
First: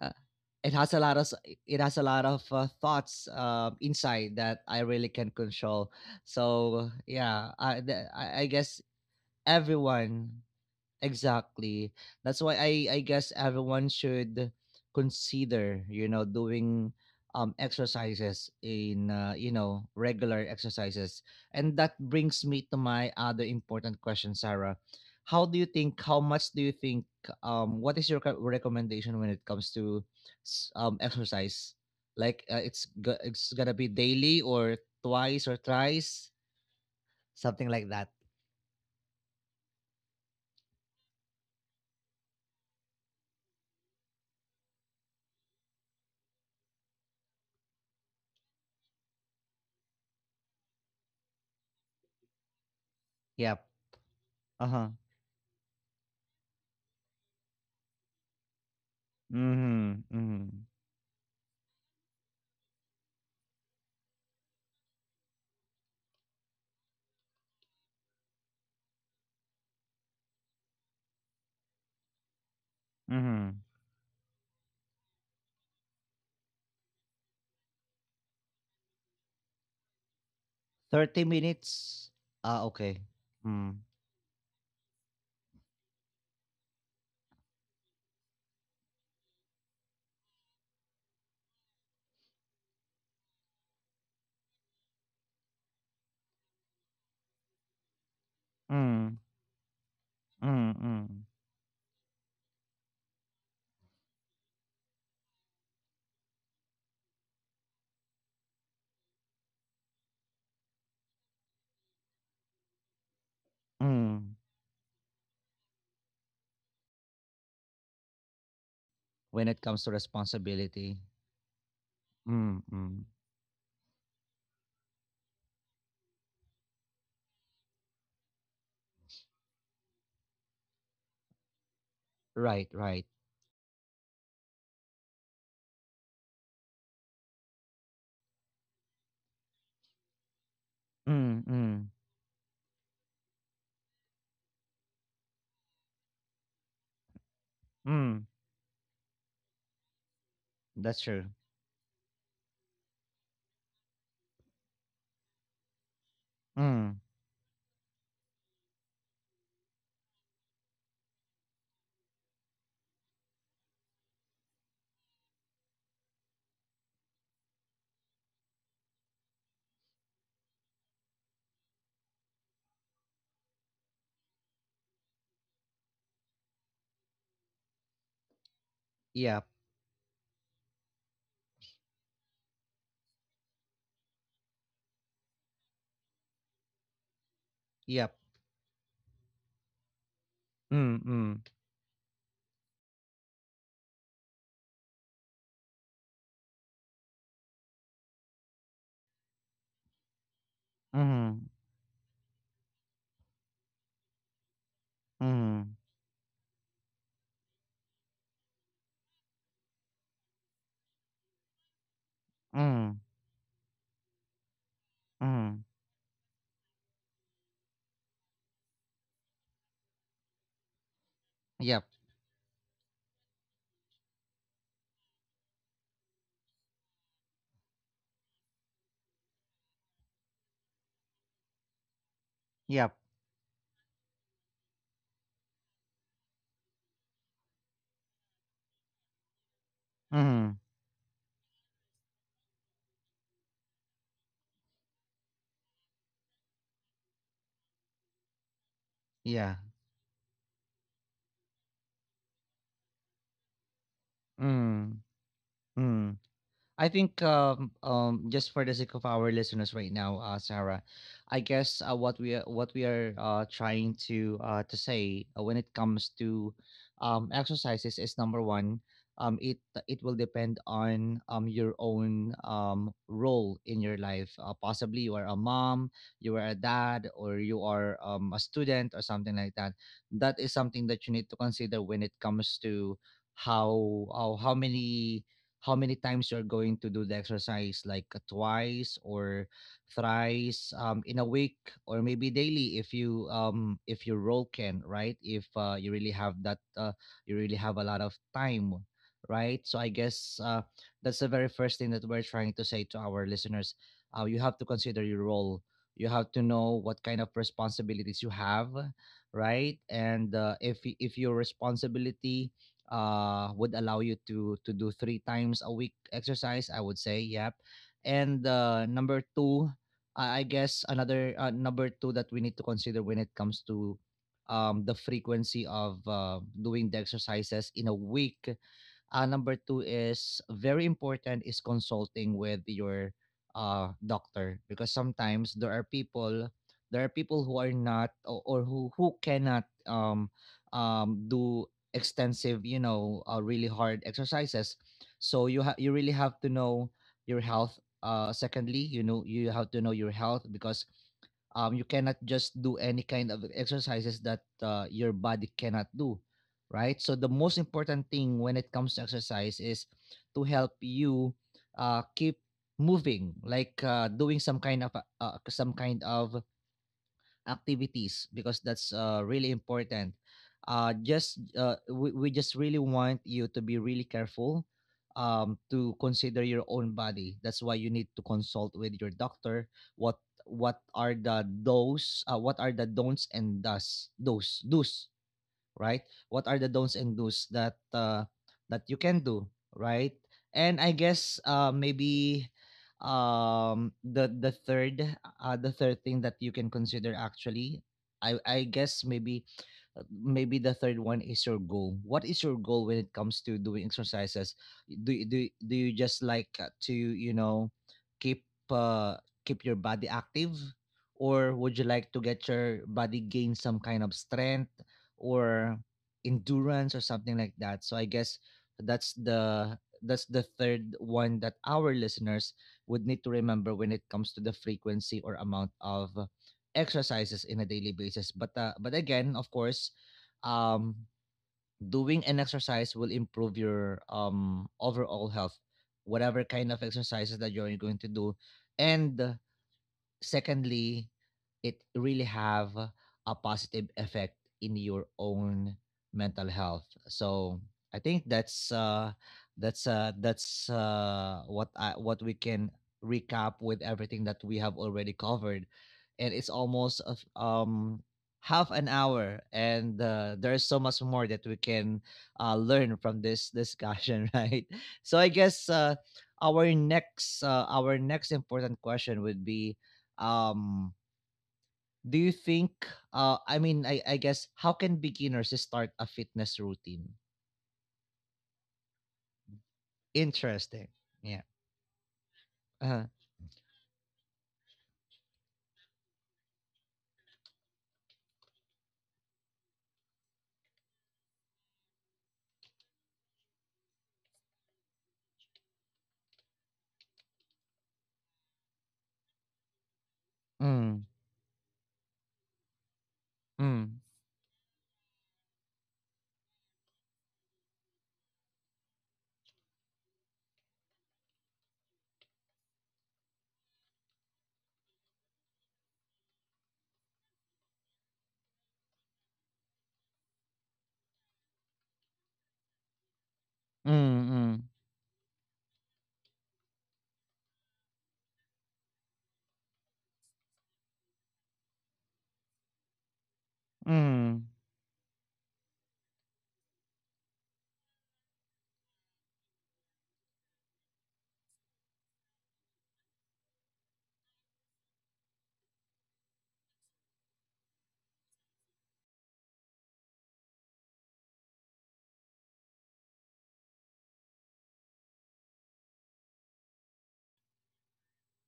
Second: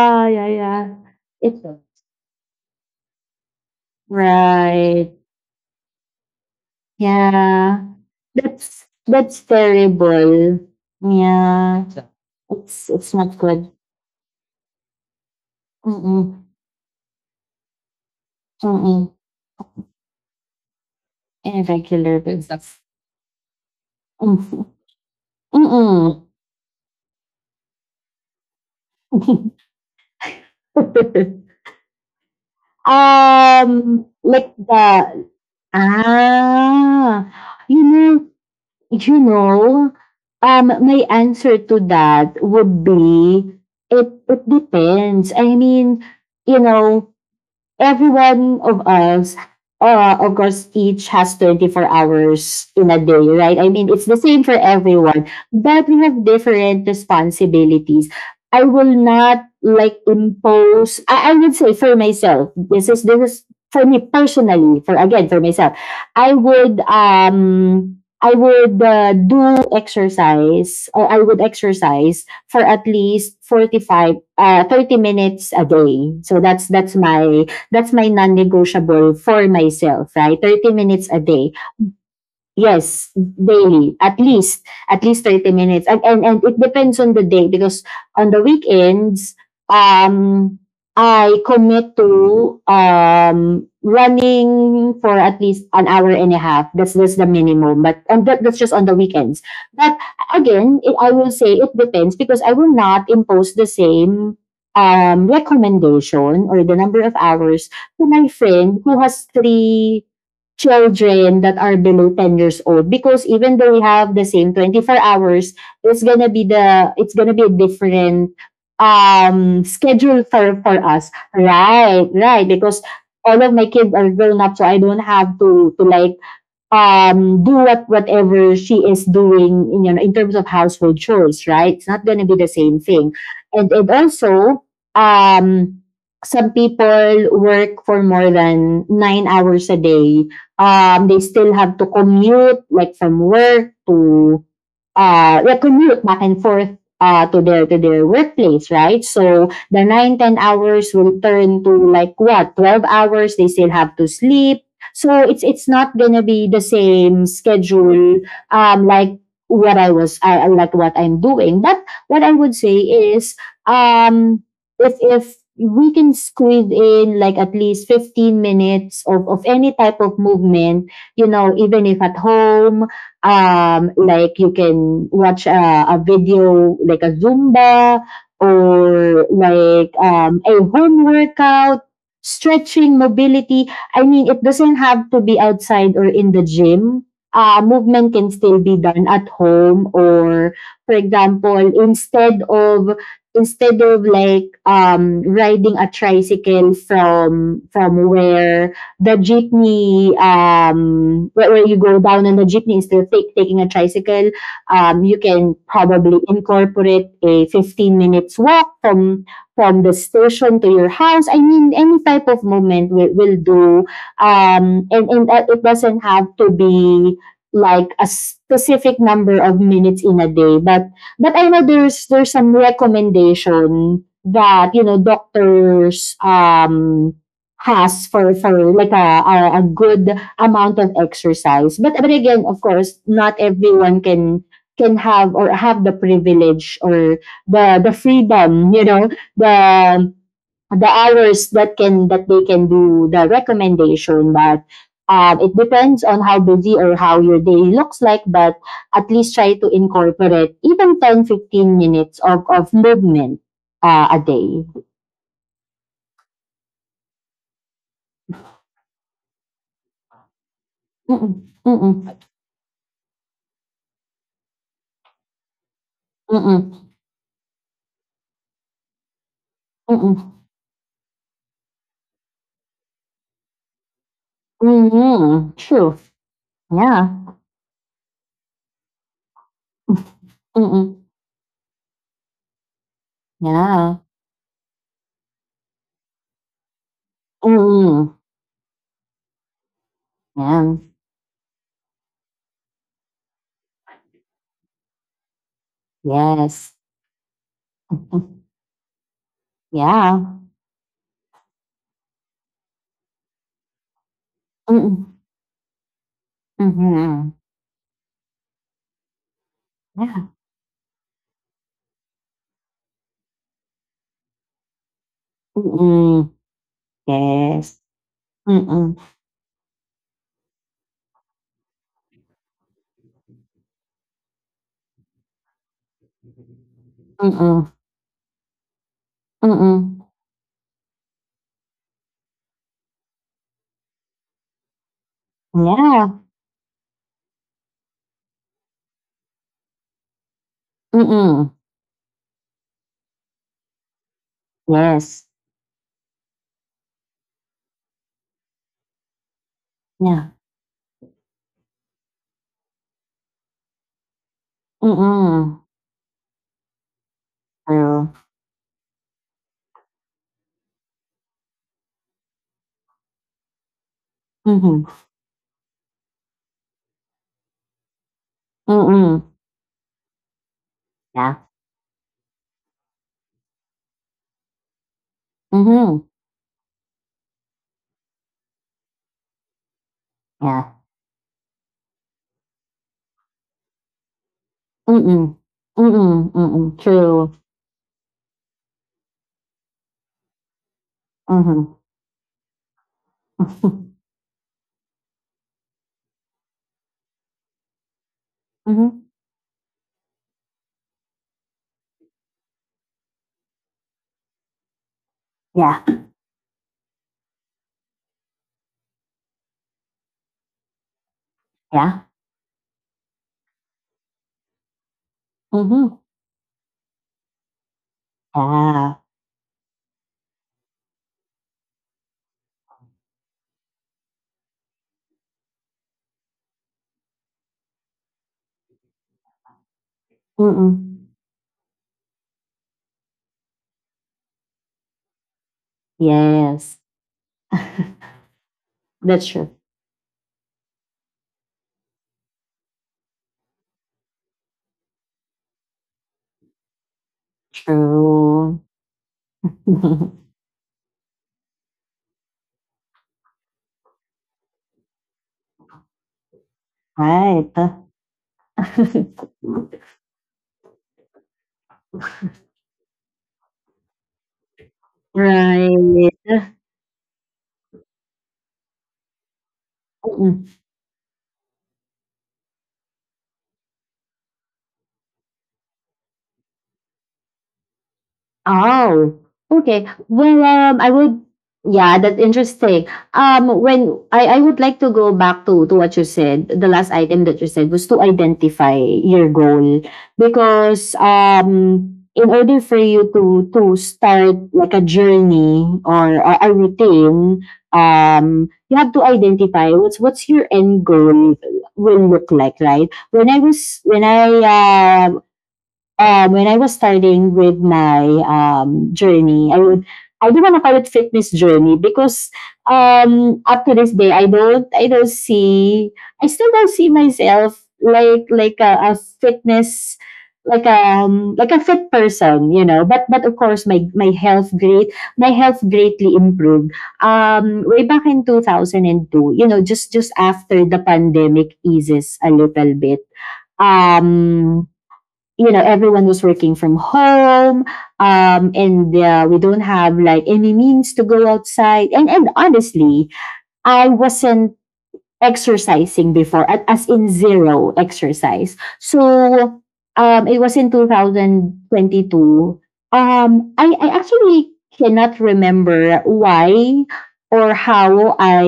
uh, yeah, it has yeah. a lot of, It's thoughts, inside that I really right. can control. So yeah, I, Yeah. the- I guess That's everyone. terrible. Yeah. Exactly. That's why It's I it's guess not good. everyone should consider, Mm-mm, doing exercises mm-mm. in, regular exercises. And that Irregular brings me to business. my other important question, Mm-mm. Sarah. How Mm-mm. much do you think, what is your recommendation when it comes to, exercise? Like, it's going to be daily like or the twice or thrice, Ah, something you like that. know you know, my answer to that would be, it depends. I mean, you know, every one of us, of course, each has 24 hours in a day, right? Yep. I mean, it's the same for Uh-huh. everyone, but we have different responsibilities. I will not like Mhm. Mhm. impose. I would say for myself, this is for me personally, for again, for myself, I would do exercise, or I would exercise for at least Mhm. 45 uh 30 minutes a day. So that's my non-negotiable for myself, right? 30 minutes a 30 day. minutes? Ah, okay. Yes, Mm. daily. At least 30 minutes. And it depends on the day, because on the weekends, um, I commit to, running for at least an hour and a half. That's the minimum. But and that's just on the Mm. weekends. But Mm, again, I mm, will say it depends, because I will not impose the same, recommendation or the number of hours, to my friend who has three children that are below 10 years old. Because even though we have the mm. same 24 hours, it's gonna be a different, When it comes to schedule for responsibility. us, right, Mm, because mm. all of my kids are grown up, so I don't have to like, do whatever she is doing, in, you know, in terms of household chores, right? It's not going to be the Right, same right. thing. And also, um, some people work for more than 9 hours a day. They Mm, still have to mm, commute, like from work to, recommute, back and forth, to their mm. workplace, right? So the 9 to 10 hours That's will true. turn to like what, 12 hours. They still have to sleep, so it's not gonna be the Mm. same schedule. Like, what I was I like what I'm doing. But what I would say is, um if we can squeeze in like at least 15 minutes of any type of movement, you know, even if at home, like you can watch a video, like a zumba, or Yep, like, a home workout, stretching, mobility. I mean, it doesn't have to be outside or in the gym. Movement yep. can still be done at home. Or for Mm, mm. example, instead of like, riding a tricycle from where the jeepney, Mm, where you go down on the jeepney, instead of taking a tricycle. You can mm, probably incorporate a 15 minutes walk from the station to your house. I mean, any type of movement mm, will do. And that it mm. doesn't have to be like a specific number of minutes in a day. But I know Yep, there's some recommendation that, you know, doctors, has for like a good amount of exercise. But again, of yep. course, not everyone can have, or have the privilege, or the freedom, you know, the Mm. the hours that can that they can do the recommendation. But, it depends on how busy or how your day looks like, but at least try Yeah. to incorporate even 10 to 15 minutes of movement, a day. Mm, mm. I think, just for the sake of our listeners right now, Sarah, I Mm-mm, guess, mm-mm, what we are, trying to, to say, when it comes to, mm-mm, exercises, is number one, it will mm-mm. depend on, your own, role in your life. Uh, Mm, possibly you are a Mhm, mom, true. you are a dad, Yeah. or you are, a student or something like that. That is something Mm-mm. that you need to consider when it comes to Yeah. how how how many how many times you're going to do the exercise, like, Mm-mm. Twice or thrice, Yeah. In a week, or maybe daily if you if your role can, right? If, you really have that, Yes. You really have a lot of time, right? So I guess, Yeah. That's the very first thing that we're trying to say to our listeners. You have to consider Mm-mm. your role. You have to know what kind of Mm-hmm. responsibilities you have, right? And, Yeah. If your responsibility, would allow you to, do 3 times a week Mm-mm. exercise, I would say, yep. Yes. And, Mm-mm. number two, I guess another, number two that we need to consider when it comes to, the frequency of, doing the exercises Mm-mm. in a week, number two Mm-mm. is very important, is consulting with your, doctor, because sometimes there are Yeah. people, who are not, or, who cannot, Mm-mm. do extensive, you know, really hard exercises. Yes. So you really have to know your health. Secondly, you know, you have to know your Yeah. health because, you cannot just do any kind of exercises that, your body Mm-mm. cannot do, right? So the most True. important thing when it comes to exercise is to help you, keep moving, like, doing some Mm-hmm. kind of, some kind of activities, because that's, Mm-mm. Really important. Yeah. Just We just really want you to be really careful, to Mm-hmm. consider your own body. That's why you need to consult with your doctor, what Yeah. What are the don'ts and does those do's, Mm-mm. right? Mm-mm. What are the Mm-mm. don'ts and True. do's that, that you can do, right? And I guess, Mm-hmm. maybe um, the the third the third thing that you can consider, actually, I Mm-hmm. guess, maybe the third one is your goal. What is your goal when it comes to doing exercises? Do Yeah. you just like, to, keep uh, keep your body active, or would you Yeah. like to get your body, gain some kind of strength or Mm-hmm. endurance or something like that? So I guess Yeah. that's the that's the third one that our listeners would need to remember when it comes to the frequency or amount of exercises in a daily basis. But, again, of course, Mm-mm. um doing an exercise will improve your overall health, whatever kind Yes. of exercises that you're going to do. And, That's true. secondly, it really have a positive effect in your own mental health. So I think True. That's, what I what we can recap with everything that we have already covered. And it's almost of, Right. Half an hour, and, there's so much more that we can, learn from this discussion. Right? So I guess, Right. Our next important question would be, Mm-mm. um do you think, I mean I guess, how can beginners start a fitness routine? Oh, okay. Well, Interesting. Yeah. yeah, that's interesting. Uh-huh. When I would like to go back to, what you said. The last item that you said was to identify your goal, because, in order for you to, start like a journey or a routine, you have to identify what's, your end Mm, goal will look like, right? When I was, mm, uh, when I was starting with my, journey, I do want to call it fitness journey, because up to this day, I don't see I still don't see myself like a fitness like a fit person, you know. But of course, mm, mm, my health greatly improved, way back in 2002, you know, just after the pandemic eases a little bit. mm. um you know, everyone was working from home. And We don't have like any means to go outside. And honestly, I wasn't exercising before, at as in, zero exercise. So it was in 2022. um I actually cannot remember why, or how I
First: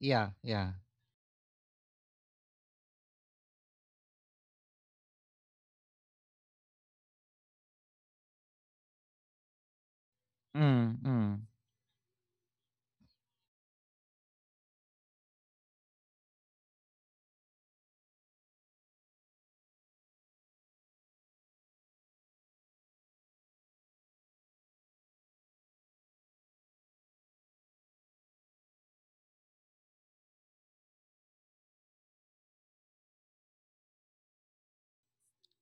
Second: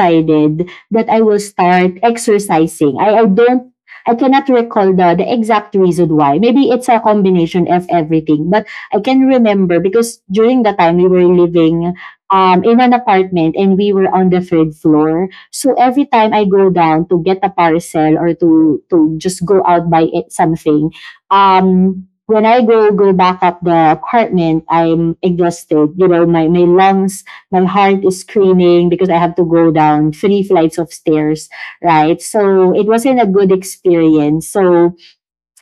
Yeah, yeah. that I will start exercising. I cannot recall the exact reason why. Maybe it's a combination of everything, but I can remember because during the time Mm, we were mm, living, in an apartment, and we were on the third floor. So every time I go down to get a parcel, or to just go out, buy it something, when I go back up the apartment, I'm exhausted. You know, my lungs, my heart is screaming, because I have to go down three flights of stairs, right? So it wasn't a good experience. So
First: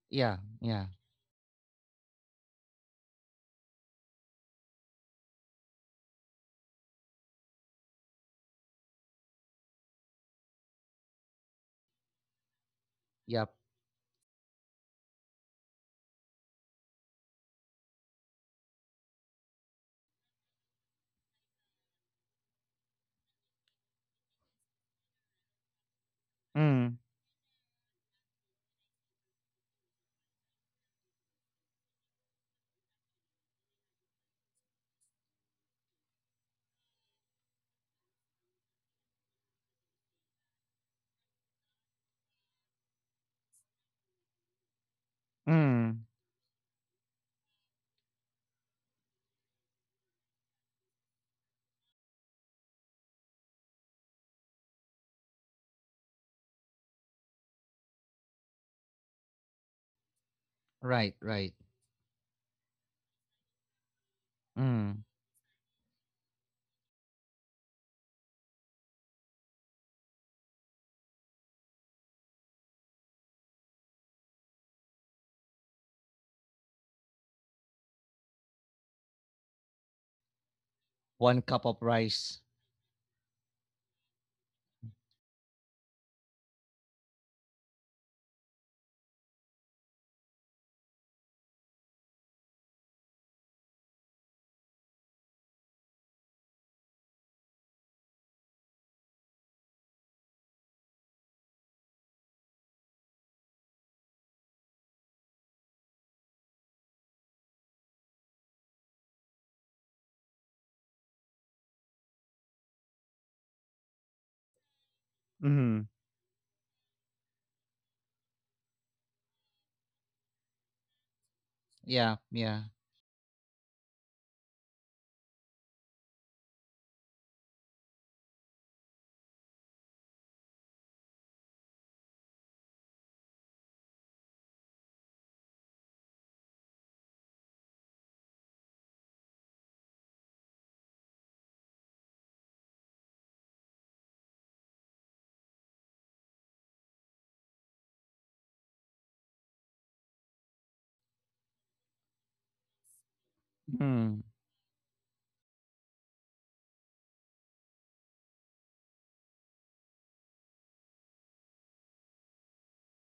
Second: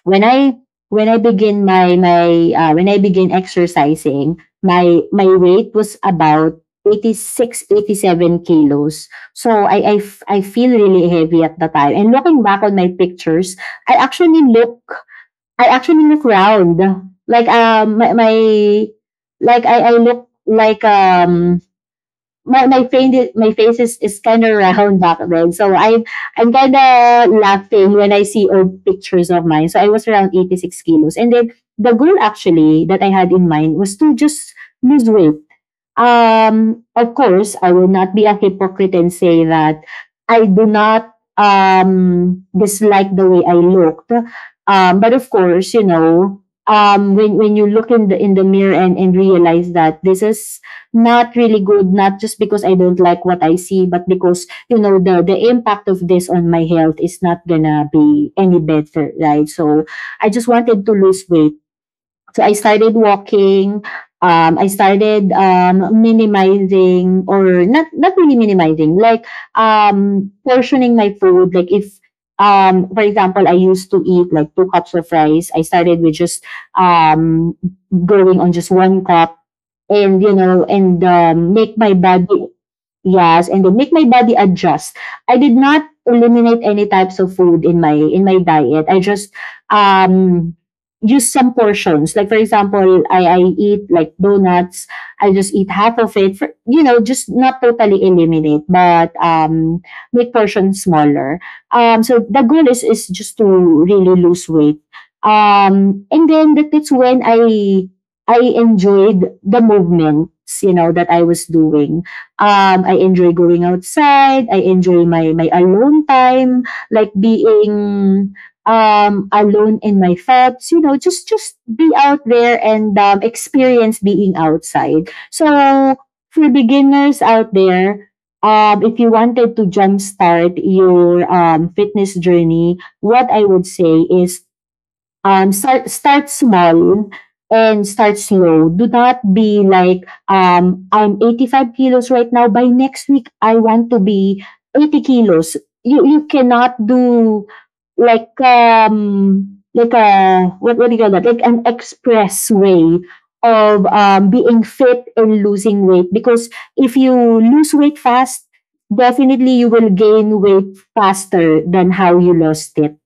when yeah, I yeah, when I begin exercising, my weight was about 86 to 87 kilos. So I feel really heavy at the time. And looking back on my yep, pictures, I actually look I actually look round. Like, my, my like I look like, my my face is- my face is kind of round back then. So I'm kind mm, of laughing when I see old pictures of mine. So I was around 86 kilos, and then the goal actually that I had in mind was to just lose weight. Of course, I will not be a hypocrite and say that I do not, dislike the way I looked. But of course, you mm. know, when you look in the, mirror, and realize that this is not really good, not just because I don't like what I see, but because you know the impact of this on my health is not gonna be any better, right? So I just wanted to Right, lose right. weight. So I started walking. I Mm. started, minimizing, or not really minimizing, like, portioning my food. Like if, for example, I used to eat like two cups of rice. I started with just, um, going on just one cup, and you know, and One cup make of my rice. body... Yes, and then make my body adjust. I did not eliminate any types of food in my, diet. I just, um use some portions. Like for example, I eat like donuts. I just eat half of it, for you know, just not totally eliminate, but make portions smaller. So the goal is just to really lose weight. And then that it's when I enjoyed the movements that I was doing. I enjoy going outside. I enjoy my Mm. alone time, like being alone in my thoughts. You know, just be Yeah, out there yeah. and experience being outside. So for beginners out there, if you wanted to jumpstart your fitness journey, what I would say is start small and start slow. Do not be like, I'm 85 kilos right now. By next week, I want to be 80 kilos. You cannot do like a, what do you call that? Like an express way of Mm. Being fit and losing weight. Because if you lose weight fast, definitely you will gain weight faster than how you lost it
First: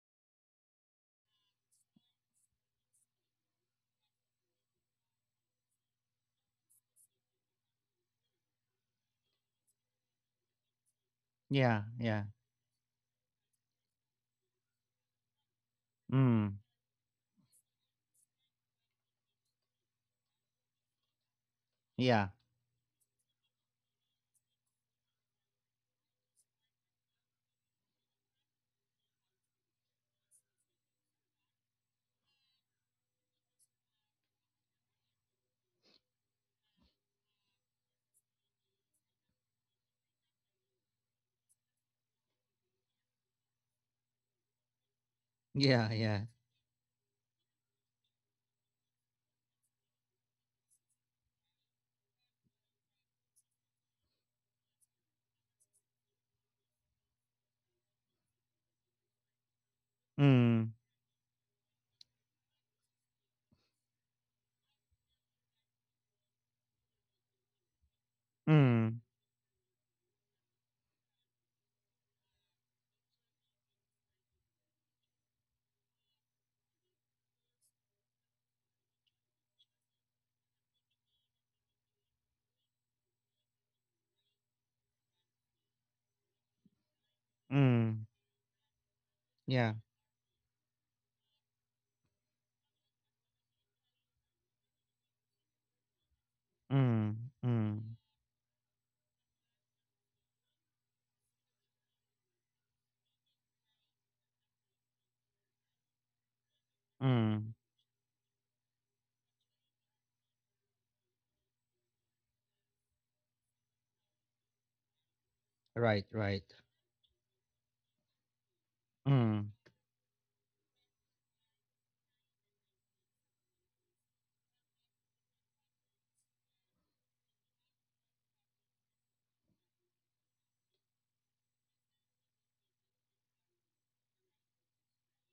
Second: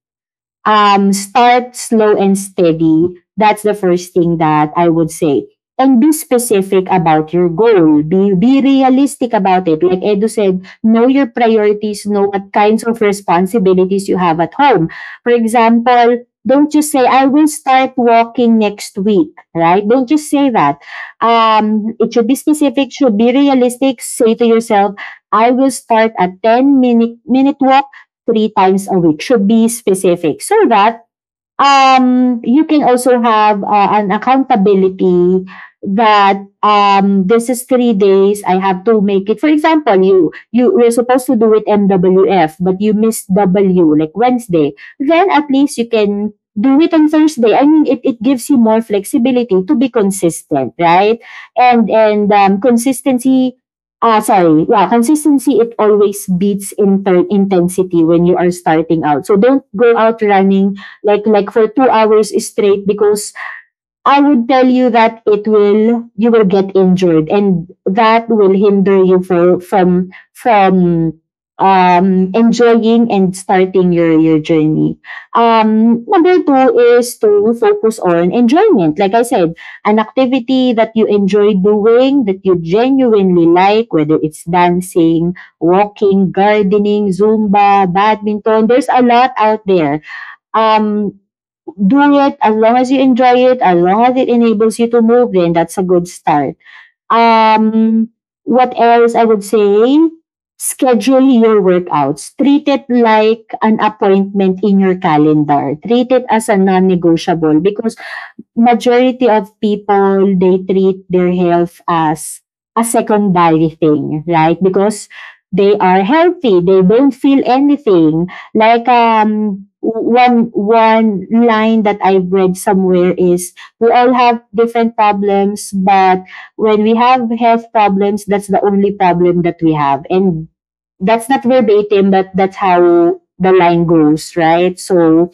um, Start slow and steady. That's the first thing that I would say. And be specific about your goal. Be realistic about it. Like Edu said, know your Yeah, priorities, yeah. know what kinds of responsibilities you have at home. For example, Mm. don't just say, I will start walking next week, right? Don't just say that. It Yeah, should be specific, should be realistic. Say to yourself, I will start a 10 minute walk three times a week. Should be specific so that you can also have an accountability that this is 3 days. I have to make it. For example, you were supposed to do it MWF, but you missed W like Wednesday. Then at least you yeah, yeah. can do it on Thursday. I mean, it gives you more flexibility to be consistent, right? And consistency. Ah, sorry, yeah, consistency it always beats intensity when you are starting out. So don't go out Mm, running like for 2 hours straight because I would tell you that it will you will get injured and that will mm, hinder you for, from enjoying and starting your journey. Number two is to focus on enjoyment. Like I said, an activity that you enjoy doing that you genuinely like, whether it's dancing, walking, gardening, Zumba, mm. badminton. There's a lot out Yeah. there. Um do it as long as you enjoy it, as long as it enables you to move, then that's a good start. Mm, mm, Um, what else I would say? Schedule your workouts. Treat it like an appointment in your calendar. Treat it as a non mm. negotiable because majority of people they treat their health as a secondary thing, right? Because they are Right, right. healthy, they don't feel anything. Like Mm, one line that I've read somewhere is, we all have different problems, but when we have health problems, that's the only problem that we have. And that's not verbatim, but that's how the line goes, right? So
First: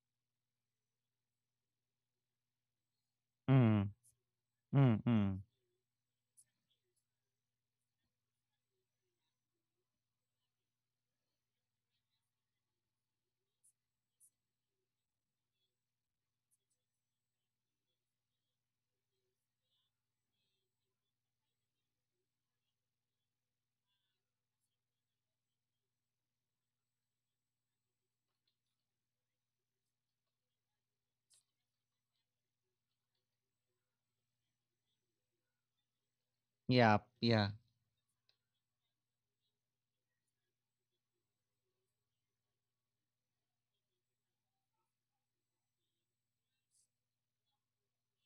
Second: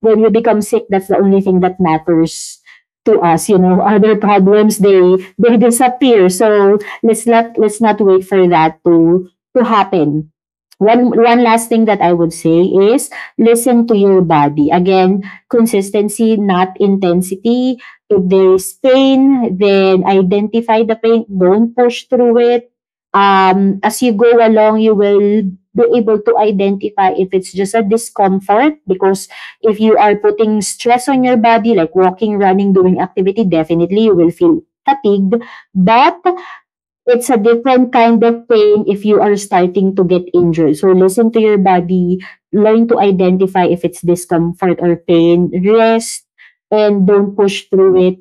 when you become sick, that's the only thing that matters to us. You know, mm, other problems, they mm, mm. they disappear. So let's not wait for that to happen. One last thing that I would say is, listen to your body. Again, consistency, not intensity. If there is pain, then identify the pain. Don't push through it. As you go along, you will be able to identify if it's just a discomfort, because if you are putting stress on your body, like walking, running, doing activity, definitely you will feel fatigued. But Yeah, it's a yeah. different kind of pain if you are starting to get injured. So listen to your body, learn to identify if it's discomfort or pain, rest, and don't push through it.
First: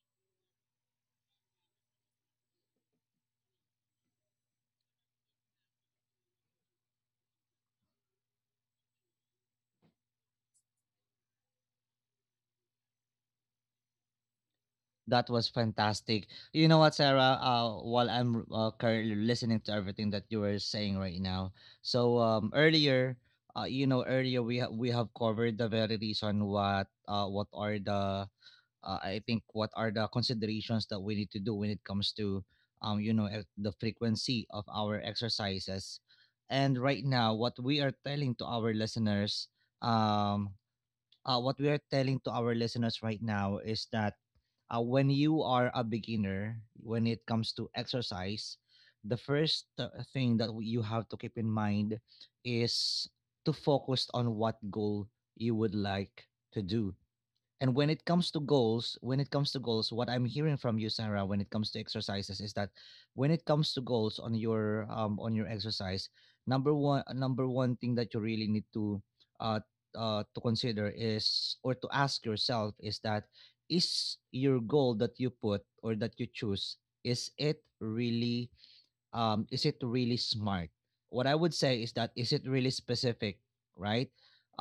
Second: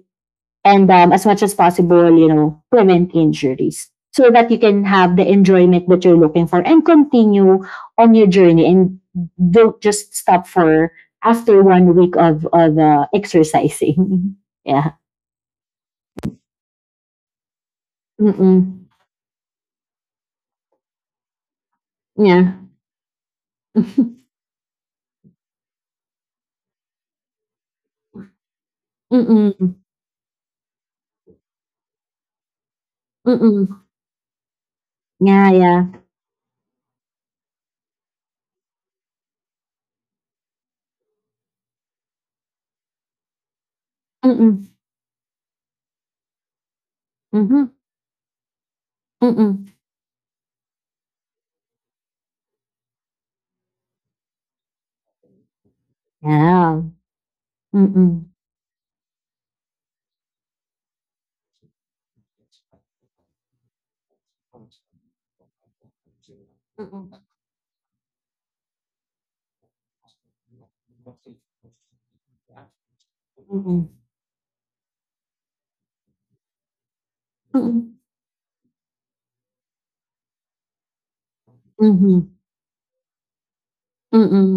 And as much as possible, you know, prevent injuries so that you can have the enjoyment that you're looking for, and continue on your journey, and don't just stop for after one week of exercising. Yeah. That was fantastic. You know what, Sarah? While I'm, Mm-mm. currently listening to everything that you were saying right now, so, Yeah. earlier, earlier, we have covered the very reason what, what are the I think what Mm-mm. are the considerations that we need to do when it comes to, the Mm-mm. frequency of our Yeah, yeah. exercises. And right now what we are telling to our listeners um what we are telling to our listeners right now is that Mm, when you are a beginner when it comes to mhm, exercise, the first mm. Thing that you have to keep in mind is to focus on what goal you would like to Yeah. do. And when it comes Mm. to goals, when it comes to goals, what I'm hearing from you, Sarah, when it comes to exercises, is that when it comes to goals on your exercise, number one Mm, number one thing that you really need uh to consider is, or to ask yourself, is that mm. is your goal that you put or that you choose, is it Mm, really is it really smart? What I would say is that is mhm, it really specific, right?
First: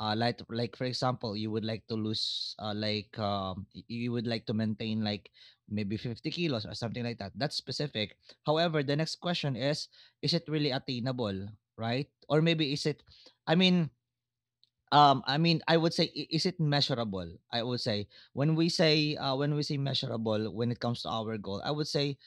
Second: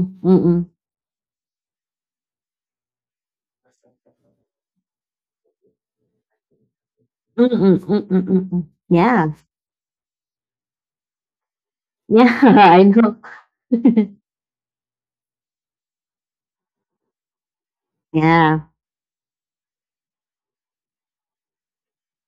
Like mm. like for example, you would like to lose like you would like to maintain like maybe 50 kilos or something like that. That's Mm, specific. mm, mm. However, the next Yeah. question is it really attainable, right? Yeah, Or maybe I is it know. I mean I mean I would say is it measurable? I would say when Yeah, we say when we say measurable when it comes to our goal, I would say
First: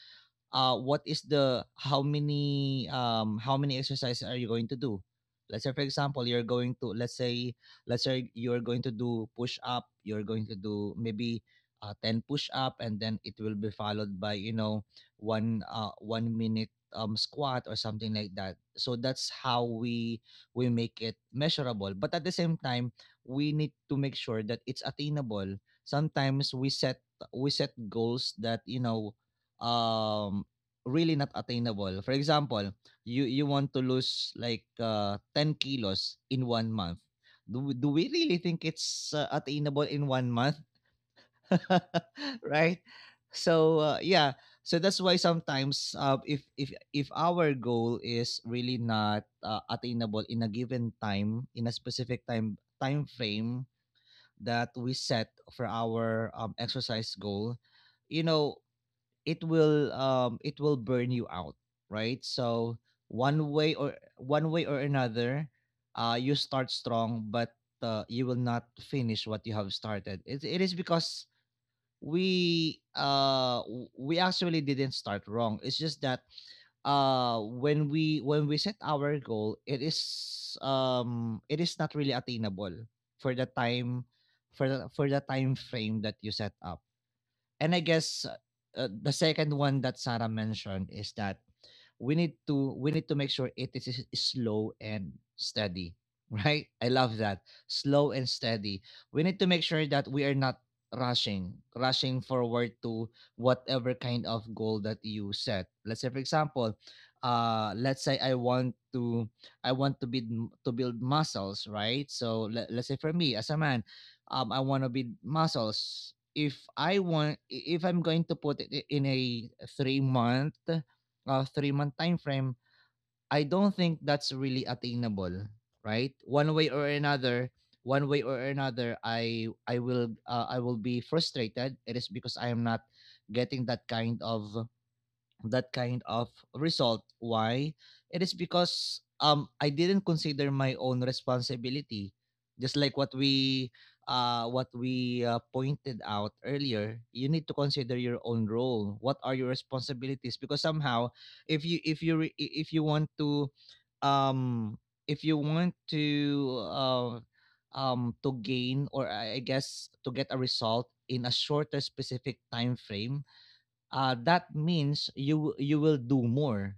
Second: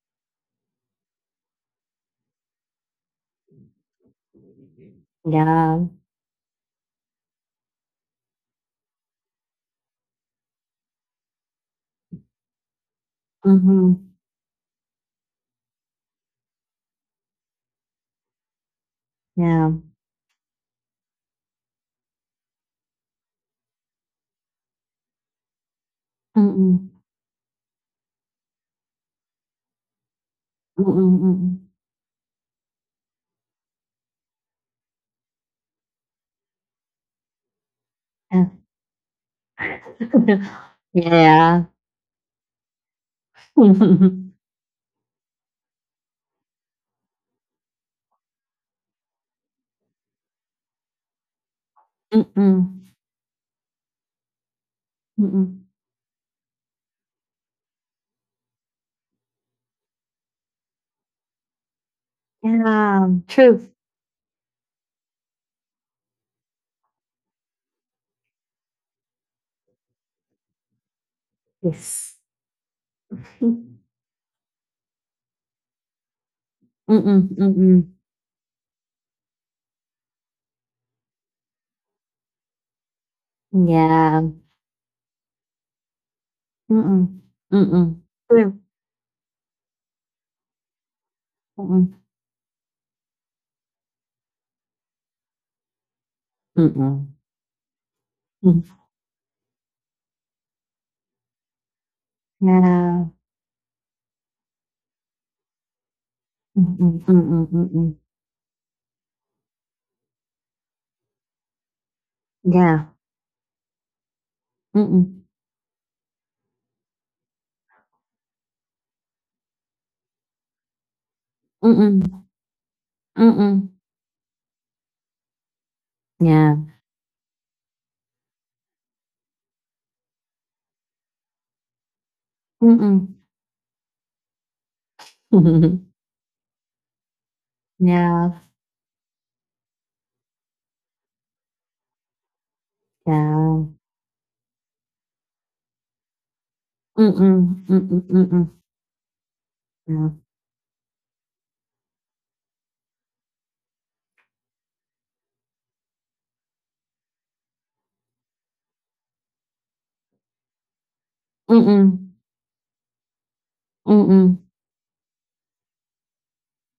what is the how many exercises are you going to do? Let's say yeah. for example, you're going to, let's say, let's say you're going to do push up. You're going to do maybe 10 push up, and then it will be Mhm, followed by, you know, one minute squat or something like that. So that's how yeah. we make it measurable. But at the same time, we need to make sure that it's attainable. Sometimes we Mm, set we set goals that, you know, um really not mm, attainable. For example, you want to lose like 10 kilos in 1 month. Do we really mm. think it's attainable in 1 month? Yeah. Right? So Mm, yeah, so that's why sometimes if our goal is really not attainable in a given time, in a specific time frame that we set for mm. our exercise goal, you know it will burn you out, right, so Yeah, one true. way or one way or another you start strong, but you will not finish what you have started. It is because Yes. we actually didn't start wrong, it's just that Mm, mm, when mm. we set our goal, it is not really attainable for the time Yeah. for the time frame that you set up. Mm, And I mm. guess, True. The second one that Sarah mentioned is that Mm, we need to make sure it is slow and steady, right? I mm. love that slow and Hmm, steady. We need to make sure that we are not rushing forward na to whatever kind of goal that you set. Let's say for example, mm. Mm, mm. let's say I want to build muscles, right, so let, Yeah. let's say for me as a man, I want to build Mm, muscles. if I want if I'm going to put it in a 3-month mm. time frame, I Mm. don't think that's really attainable, right? Yeah. One way or another, I will be frustrated. It is because I am not Mm. getting that kind of that kind of result. Why? It is Yeah, because I didn't consider my own responsibility. Just like yeah. What we pointed out earlier, you need to Mm, consider mm, your own mm. role. What are your Yeah. responsibilities? Because somehow if you want to, um if you want to uh to gain, or I guess to get a result in a shorter Mm. specific time frame, that means you w- you will do more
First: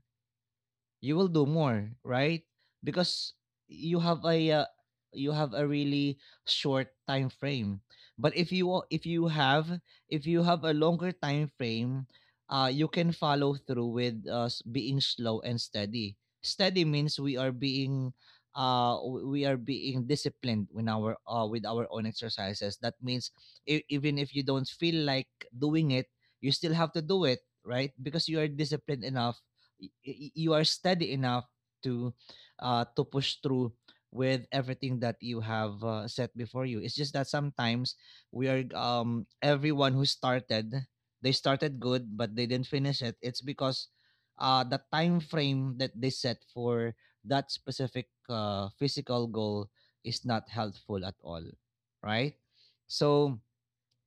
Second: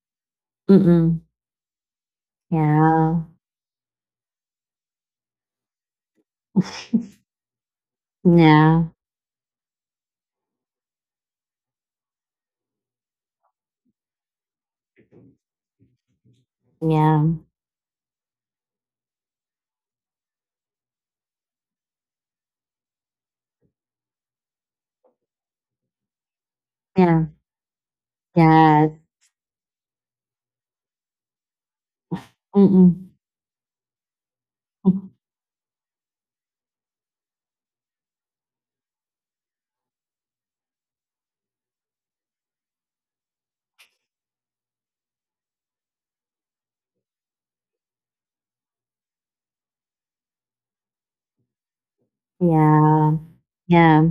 Mm, you mm. will do more, right? Yeah. Because you have a uh, you have a really short time frame. But Yeah, if you have a longer time frame, you can follow through with being slow and steady. Steady means yeah, we are being disciplined in our with our own exercises. That means, even if you don't feel like doing it, you still have to yeah, do it, right? Because you are yes. disciplined enough, you are steady enough to to Mm-mm. push through with everything Mm. that you have set before you. It's just that sometimes we are everyone who started, they started good but they didn't finish it. It's because the time frame that they set for that specific physical goal is not helpful at all, right? Yeah, So yeah.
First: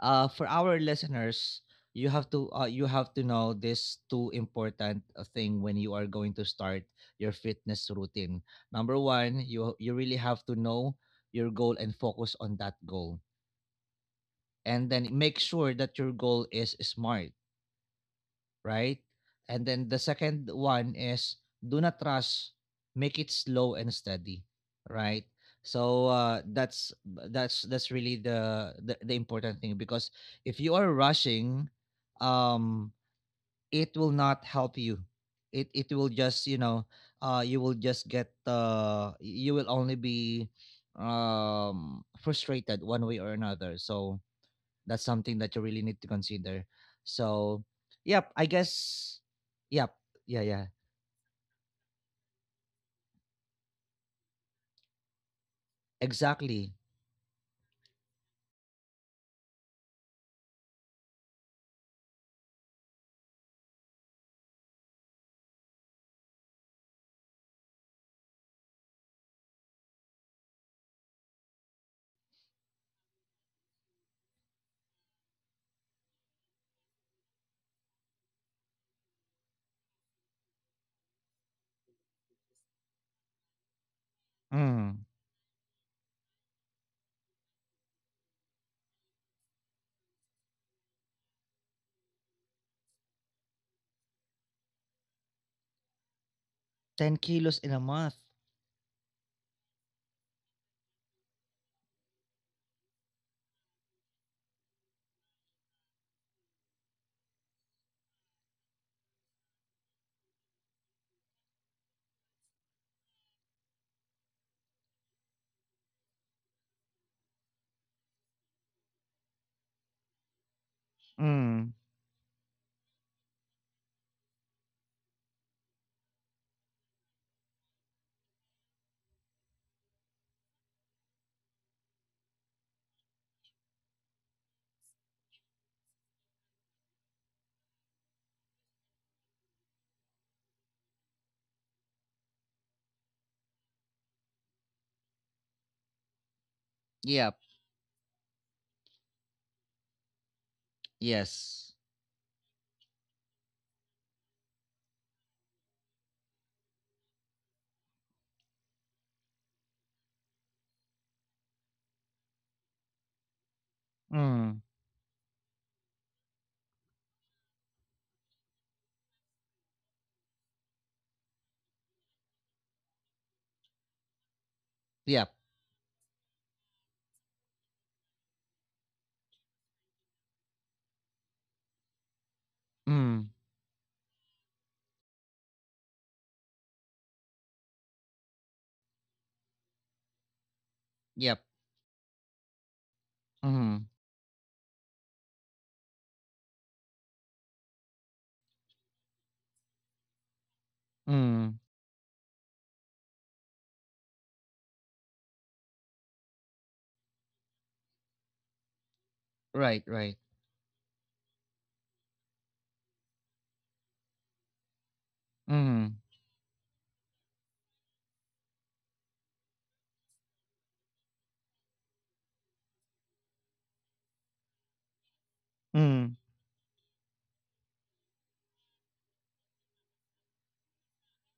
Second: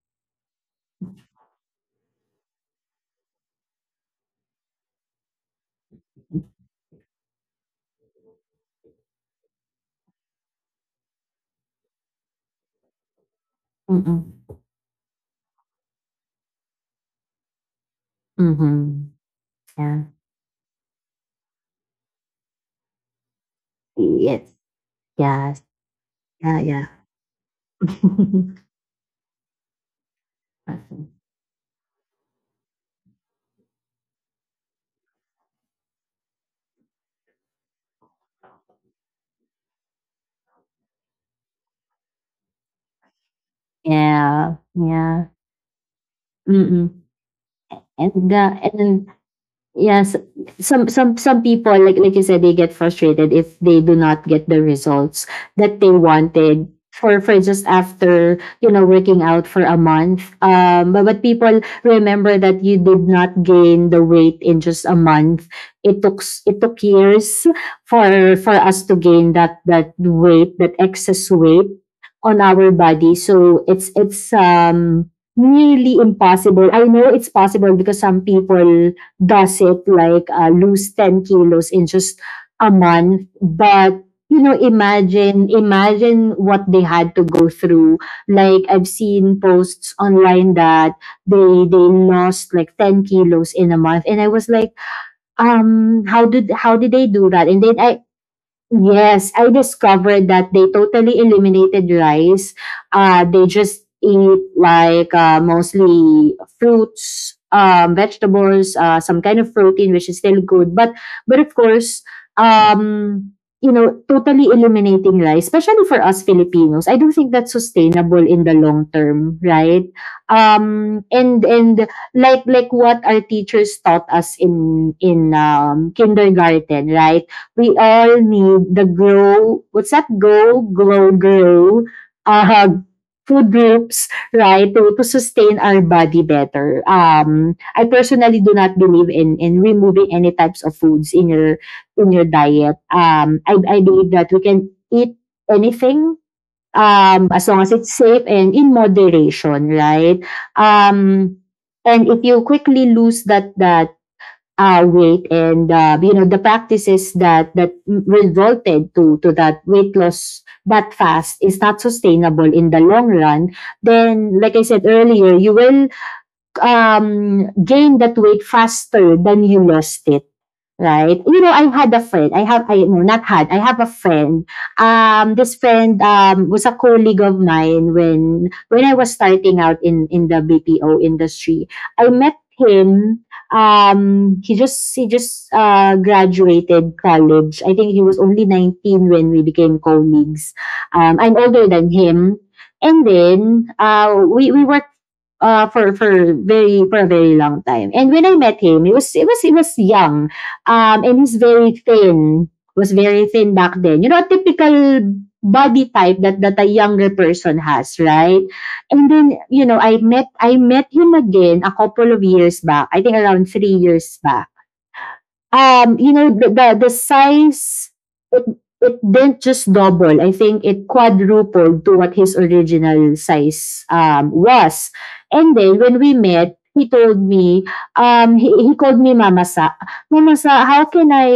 for our listeners, you have to know this two important thing when you are going to start your fitness routine. Number one, you really have to know your goal and focus on that goal, Mm. and then make sure that your goal is smart, right? Mm-hmm. And then the Yeah. second one is, do not rush, make it slow and steady, Yes. right? Yes. So Yeah, yeah. that's really the important thing, because if you are Awesome. rushing, um, it will not help you. It will just, you know, you will just get you will only be frustrated one way or another. So Yeah, that's yeah. something that you really need to consider, Mm-mm. so yep, And I uh, and guess. Yep. yes, Yeah, yeah. some people, like you said, they get frustrated if they do not get the results that they wanted Exactly. For just after, you know, working out for a month, but people remember that you did not gain the weight in just a month. It took years for us to gain that weight, that excess weight on our body. So it's nearly impossible. I know it's possible because some people does it, like, lose 10 kilos in just a month. But you know, Mm. imagine what they had to go through. Like I've seen posts online that they they lost like 10 kilos in a month, and I was like, how did they 10 do that? kilos And in then a I — month. Yes, I discovered that they totally eliminated rice. They just eat like, mostly fruits, vegetables, some kind of protein, which is still good. But of course, um, you know, totally eliminating rice, especially for us Filipinos, I don't think that's sustainable in the long term, right? And Mm. and like what our teachers taught us in kindergarten, right? We all need the grow, what's that, go, glow, grow, uh food groups, right, to sustain our body better. I personally do not believe in removing any types of foods in your diet. I believe that we can eat anything, Yep. as long as it's safe and in moderation, right? um Yes. and if you quickly lose that weight, and, you know, the practices that resulted to that weight loss that fast is not sustainable in the long run, then like Mm. I said earlier, you will, gain that weight faster than you lost it, right? You know, I had a friend. I have — I, no, not had. I have a friend. Yep. This friend was a colleague of mine when I was starting out in the BPO industry. I met him. Mm. He just graduated college. I think he was only 19 when we became colleagues. I'm Yep. older than him. And then, Mm. We were, uh, for for for a very long time. And when I met him, he was young, and he's Mm. very thin. Was very thin back then. You know, a typical body type that a younger person has, right? And then, you Right, know, I right. met I met him again a couple of years back. I think around 3 years back. Mm. You know, the size, it, it didn't just double. I think it quadrupled to what his original size was. And then when we Mm. met, he told me, he called me Mama Sa. Mama Sa, how can I,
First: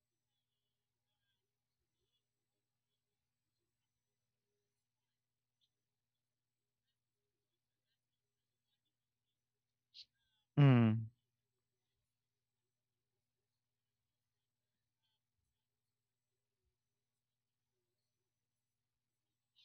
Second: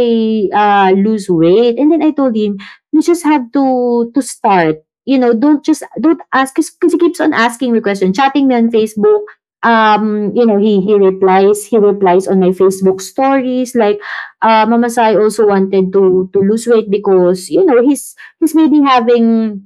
lose weight? And then I told him, you just have to start. You know, don't just don't ask, because he keeps on asking me questions, chatting me on Facebook. You know, he he Mm. replies, he replies on my Facebook stories, like, Mamasai also wanted to lose weight, because you know he's maybe having,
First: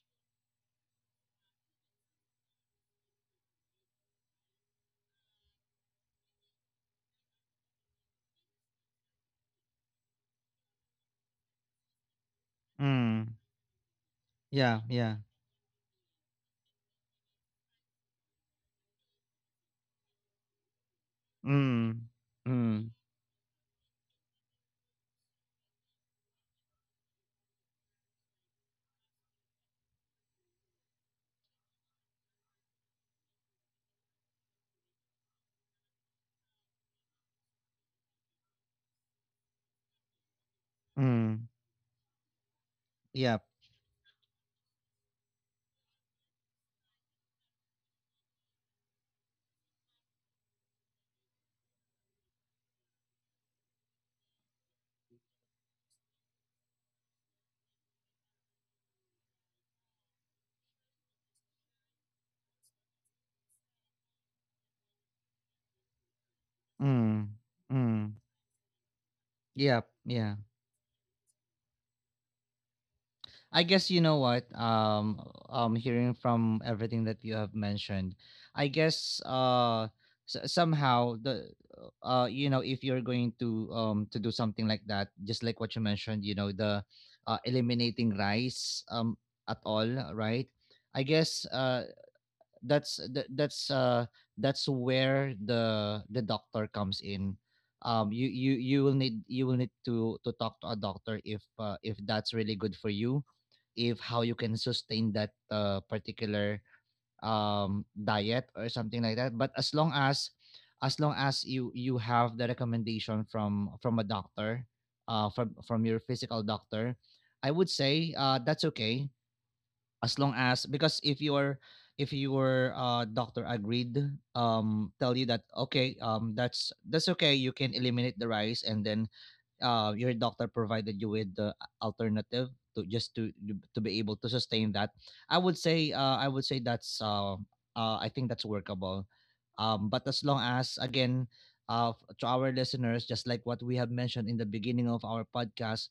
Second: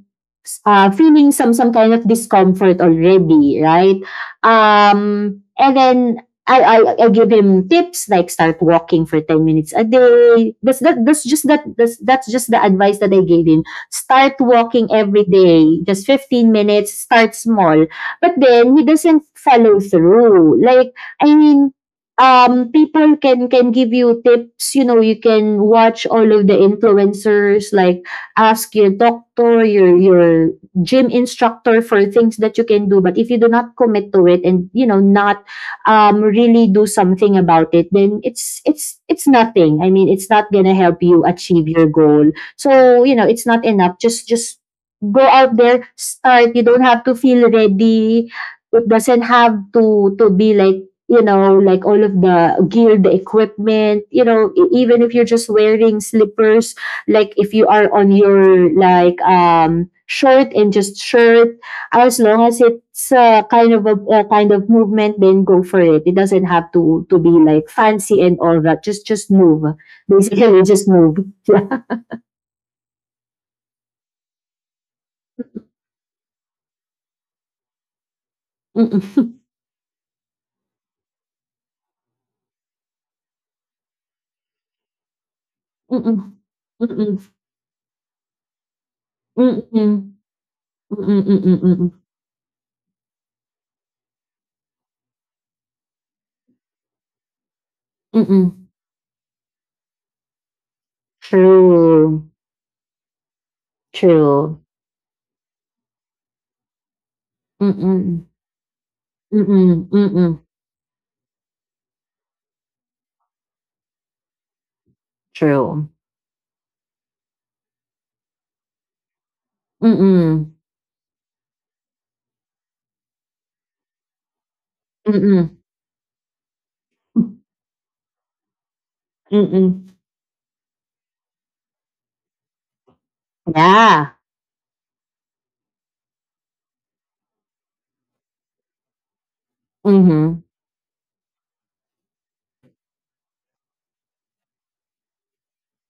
feeling some kind of discomfort already, right? And then I give him tips like start walking for 10 minutes a day. That's that that's just the advice that I Mm. gave him. Start Yeah, walking yeah. every day, just 15 minutes. Start small, but then he doesn't follow through. Like, I mean, Mm. Mm. people can give you tips, you know, you can watch all of the influencers, like ask your doctor, your gym instructor, for things that you can do. But if you do not commit to it, and you know not really do something about it, then it's nothing. I mean, it's not gonna help you Mm. achieve your goal. So you know, it's Yep. not enough, just go out there, start. You don't have to feel ready. It doesn't have to be like, you know, like all of the gear, the equipment, you know, even if you're just wearing slippers, like if you are on your, like, shirt and just shirt, as long as it's, kind of a kind of movement, then go for it. It doesn't have to be Mm. like fancy Mm. and all that. Just move, Yep, yeah. basically, just move. I guess, you know what. Hearing from everything that you have mentioned, I Yeah. guess somehow the you know, if you're going to do something like that, just like what you Mm-mm. mentioned, you know, the Mm-mm. Mm-mm. Eliminating rice at all, Mm-mm. right? I Mm-mm. guess Mm-mm. that's that, that's where the doctor comes in. You you Mm-mm. you will need to talk to a doctor, if True. that's really good for you, if how you can True. sustain that, particular Mm-mm. diet or something like that, Mm, but as mm, long mm as mm. as long as you have the recommendation from a doctor, from True. your physical doctor. I would say that's okay, Mm, as long mm. as — because if your doctor agreed, tell Mm, you that mm okay, that's okay, you can eliminate the rice, and then mm mm. Your doctor provided you with the alternative to just to to be Yeah. able to sustain that, I would say that's I think that's workable. Mm, But as long mhm. as, again, uh, to our listeners, just like what we have mentioned in the beginning of our podcast,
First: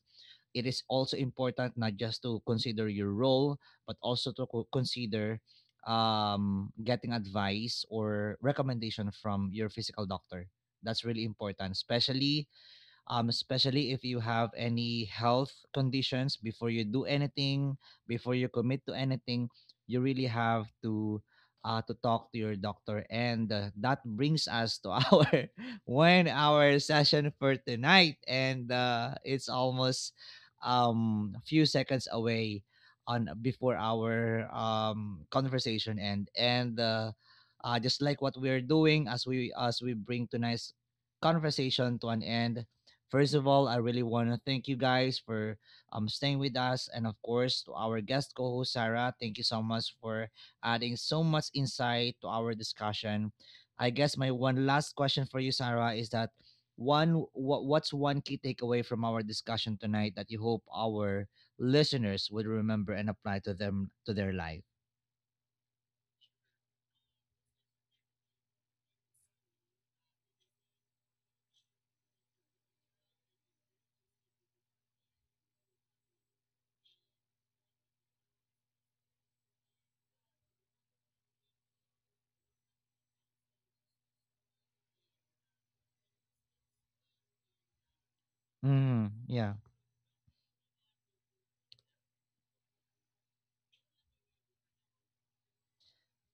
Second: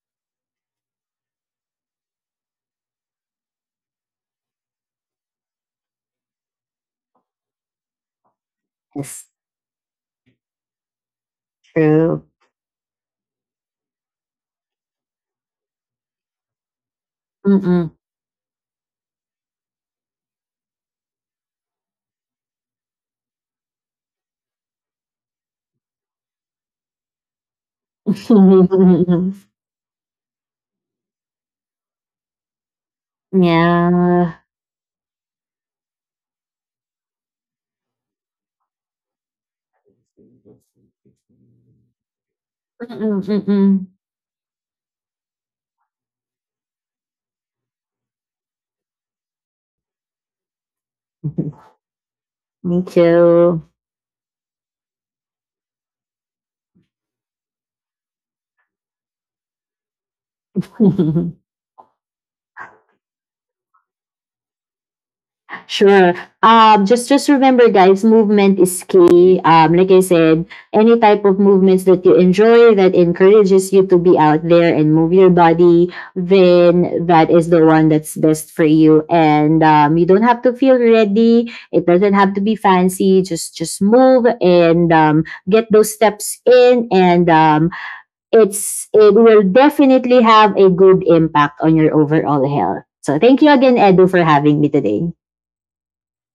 it is also important, not just to consider your role, but also to consider getting advice or recommendation That's from your physical doctor. That's really important, true. Especially if you have any health conditions. Before you do anything, Mm, before you commit to anything, you really have to to talk to your doctor. And that brings us to our 1 hour session for tonight, and mm. it's almost a few seconds away on before Yeah. our conversation end. And just like what we're doing, as we bring tonight's conversation to an end, Mm, mm, first of all, I Mm, really want to thank you guys for staying with us. And of course, to our guest co host, Sarah, thank you so much for adding so mm. much insight to our Me discussion. too. I guess my one last question for you, Sarah, is that, what's one key takeaway from our discussion tonight that you hope our listeners would remember and apply to them, to their life? Sure. Just remember, guys, movement is key. Like I said, any type of movements that you enjoy that encourages you to be out there and move your body, then that is the one that's best for you. And you don't have to feel ready. It doesn't have to be fancy. Just move, and, get those steps in, and, Mm, it will yeah. definitely have a good impact on your overall health. So thank you again, Edu, for having me today.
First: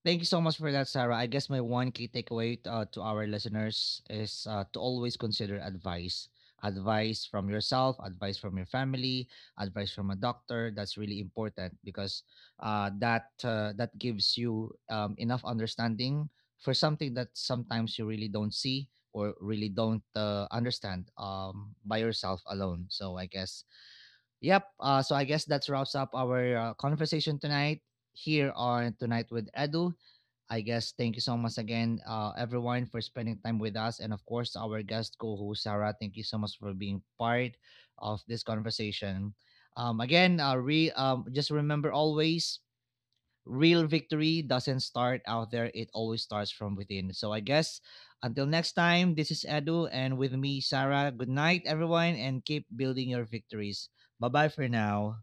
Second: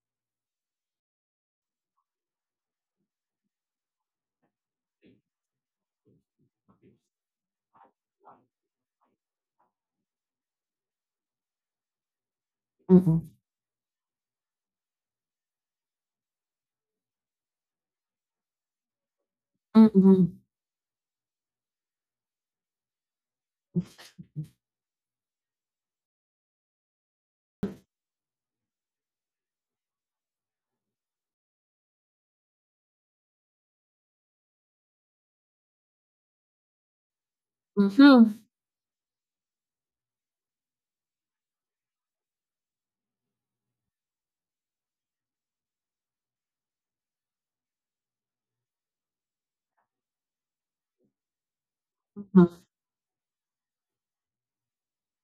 Thank you so much for that, Sarah. I guess my one key takeaway, to our listeners, is to always consider advice. Advice from yourself, advice from your family, advice from a doctor. That's really important because Mm-mm. That gives you enough understanding for something that sometimes you really don't see or really 嗯 don't 嗯 understand, by yourself alone. So I guess, yep. So I guess that wraps up our conversation tonight here on Tonight with Edu. I guess, thank you so much again, everyone, for spending time with us. And of course, our guest co host, Sarah, thank you so much for being part 嗯 of 哼 this conversation. Just remember, always, real victory doesn't start out there, it always starts from within. So I guess, until next time, this is Edu, and with me, Sarah. Good night, everyone, and 嗯。keep building your victories. Bye bye for now.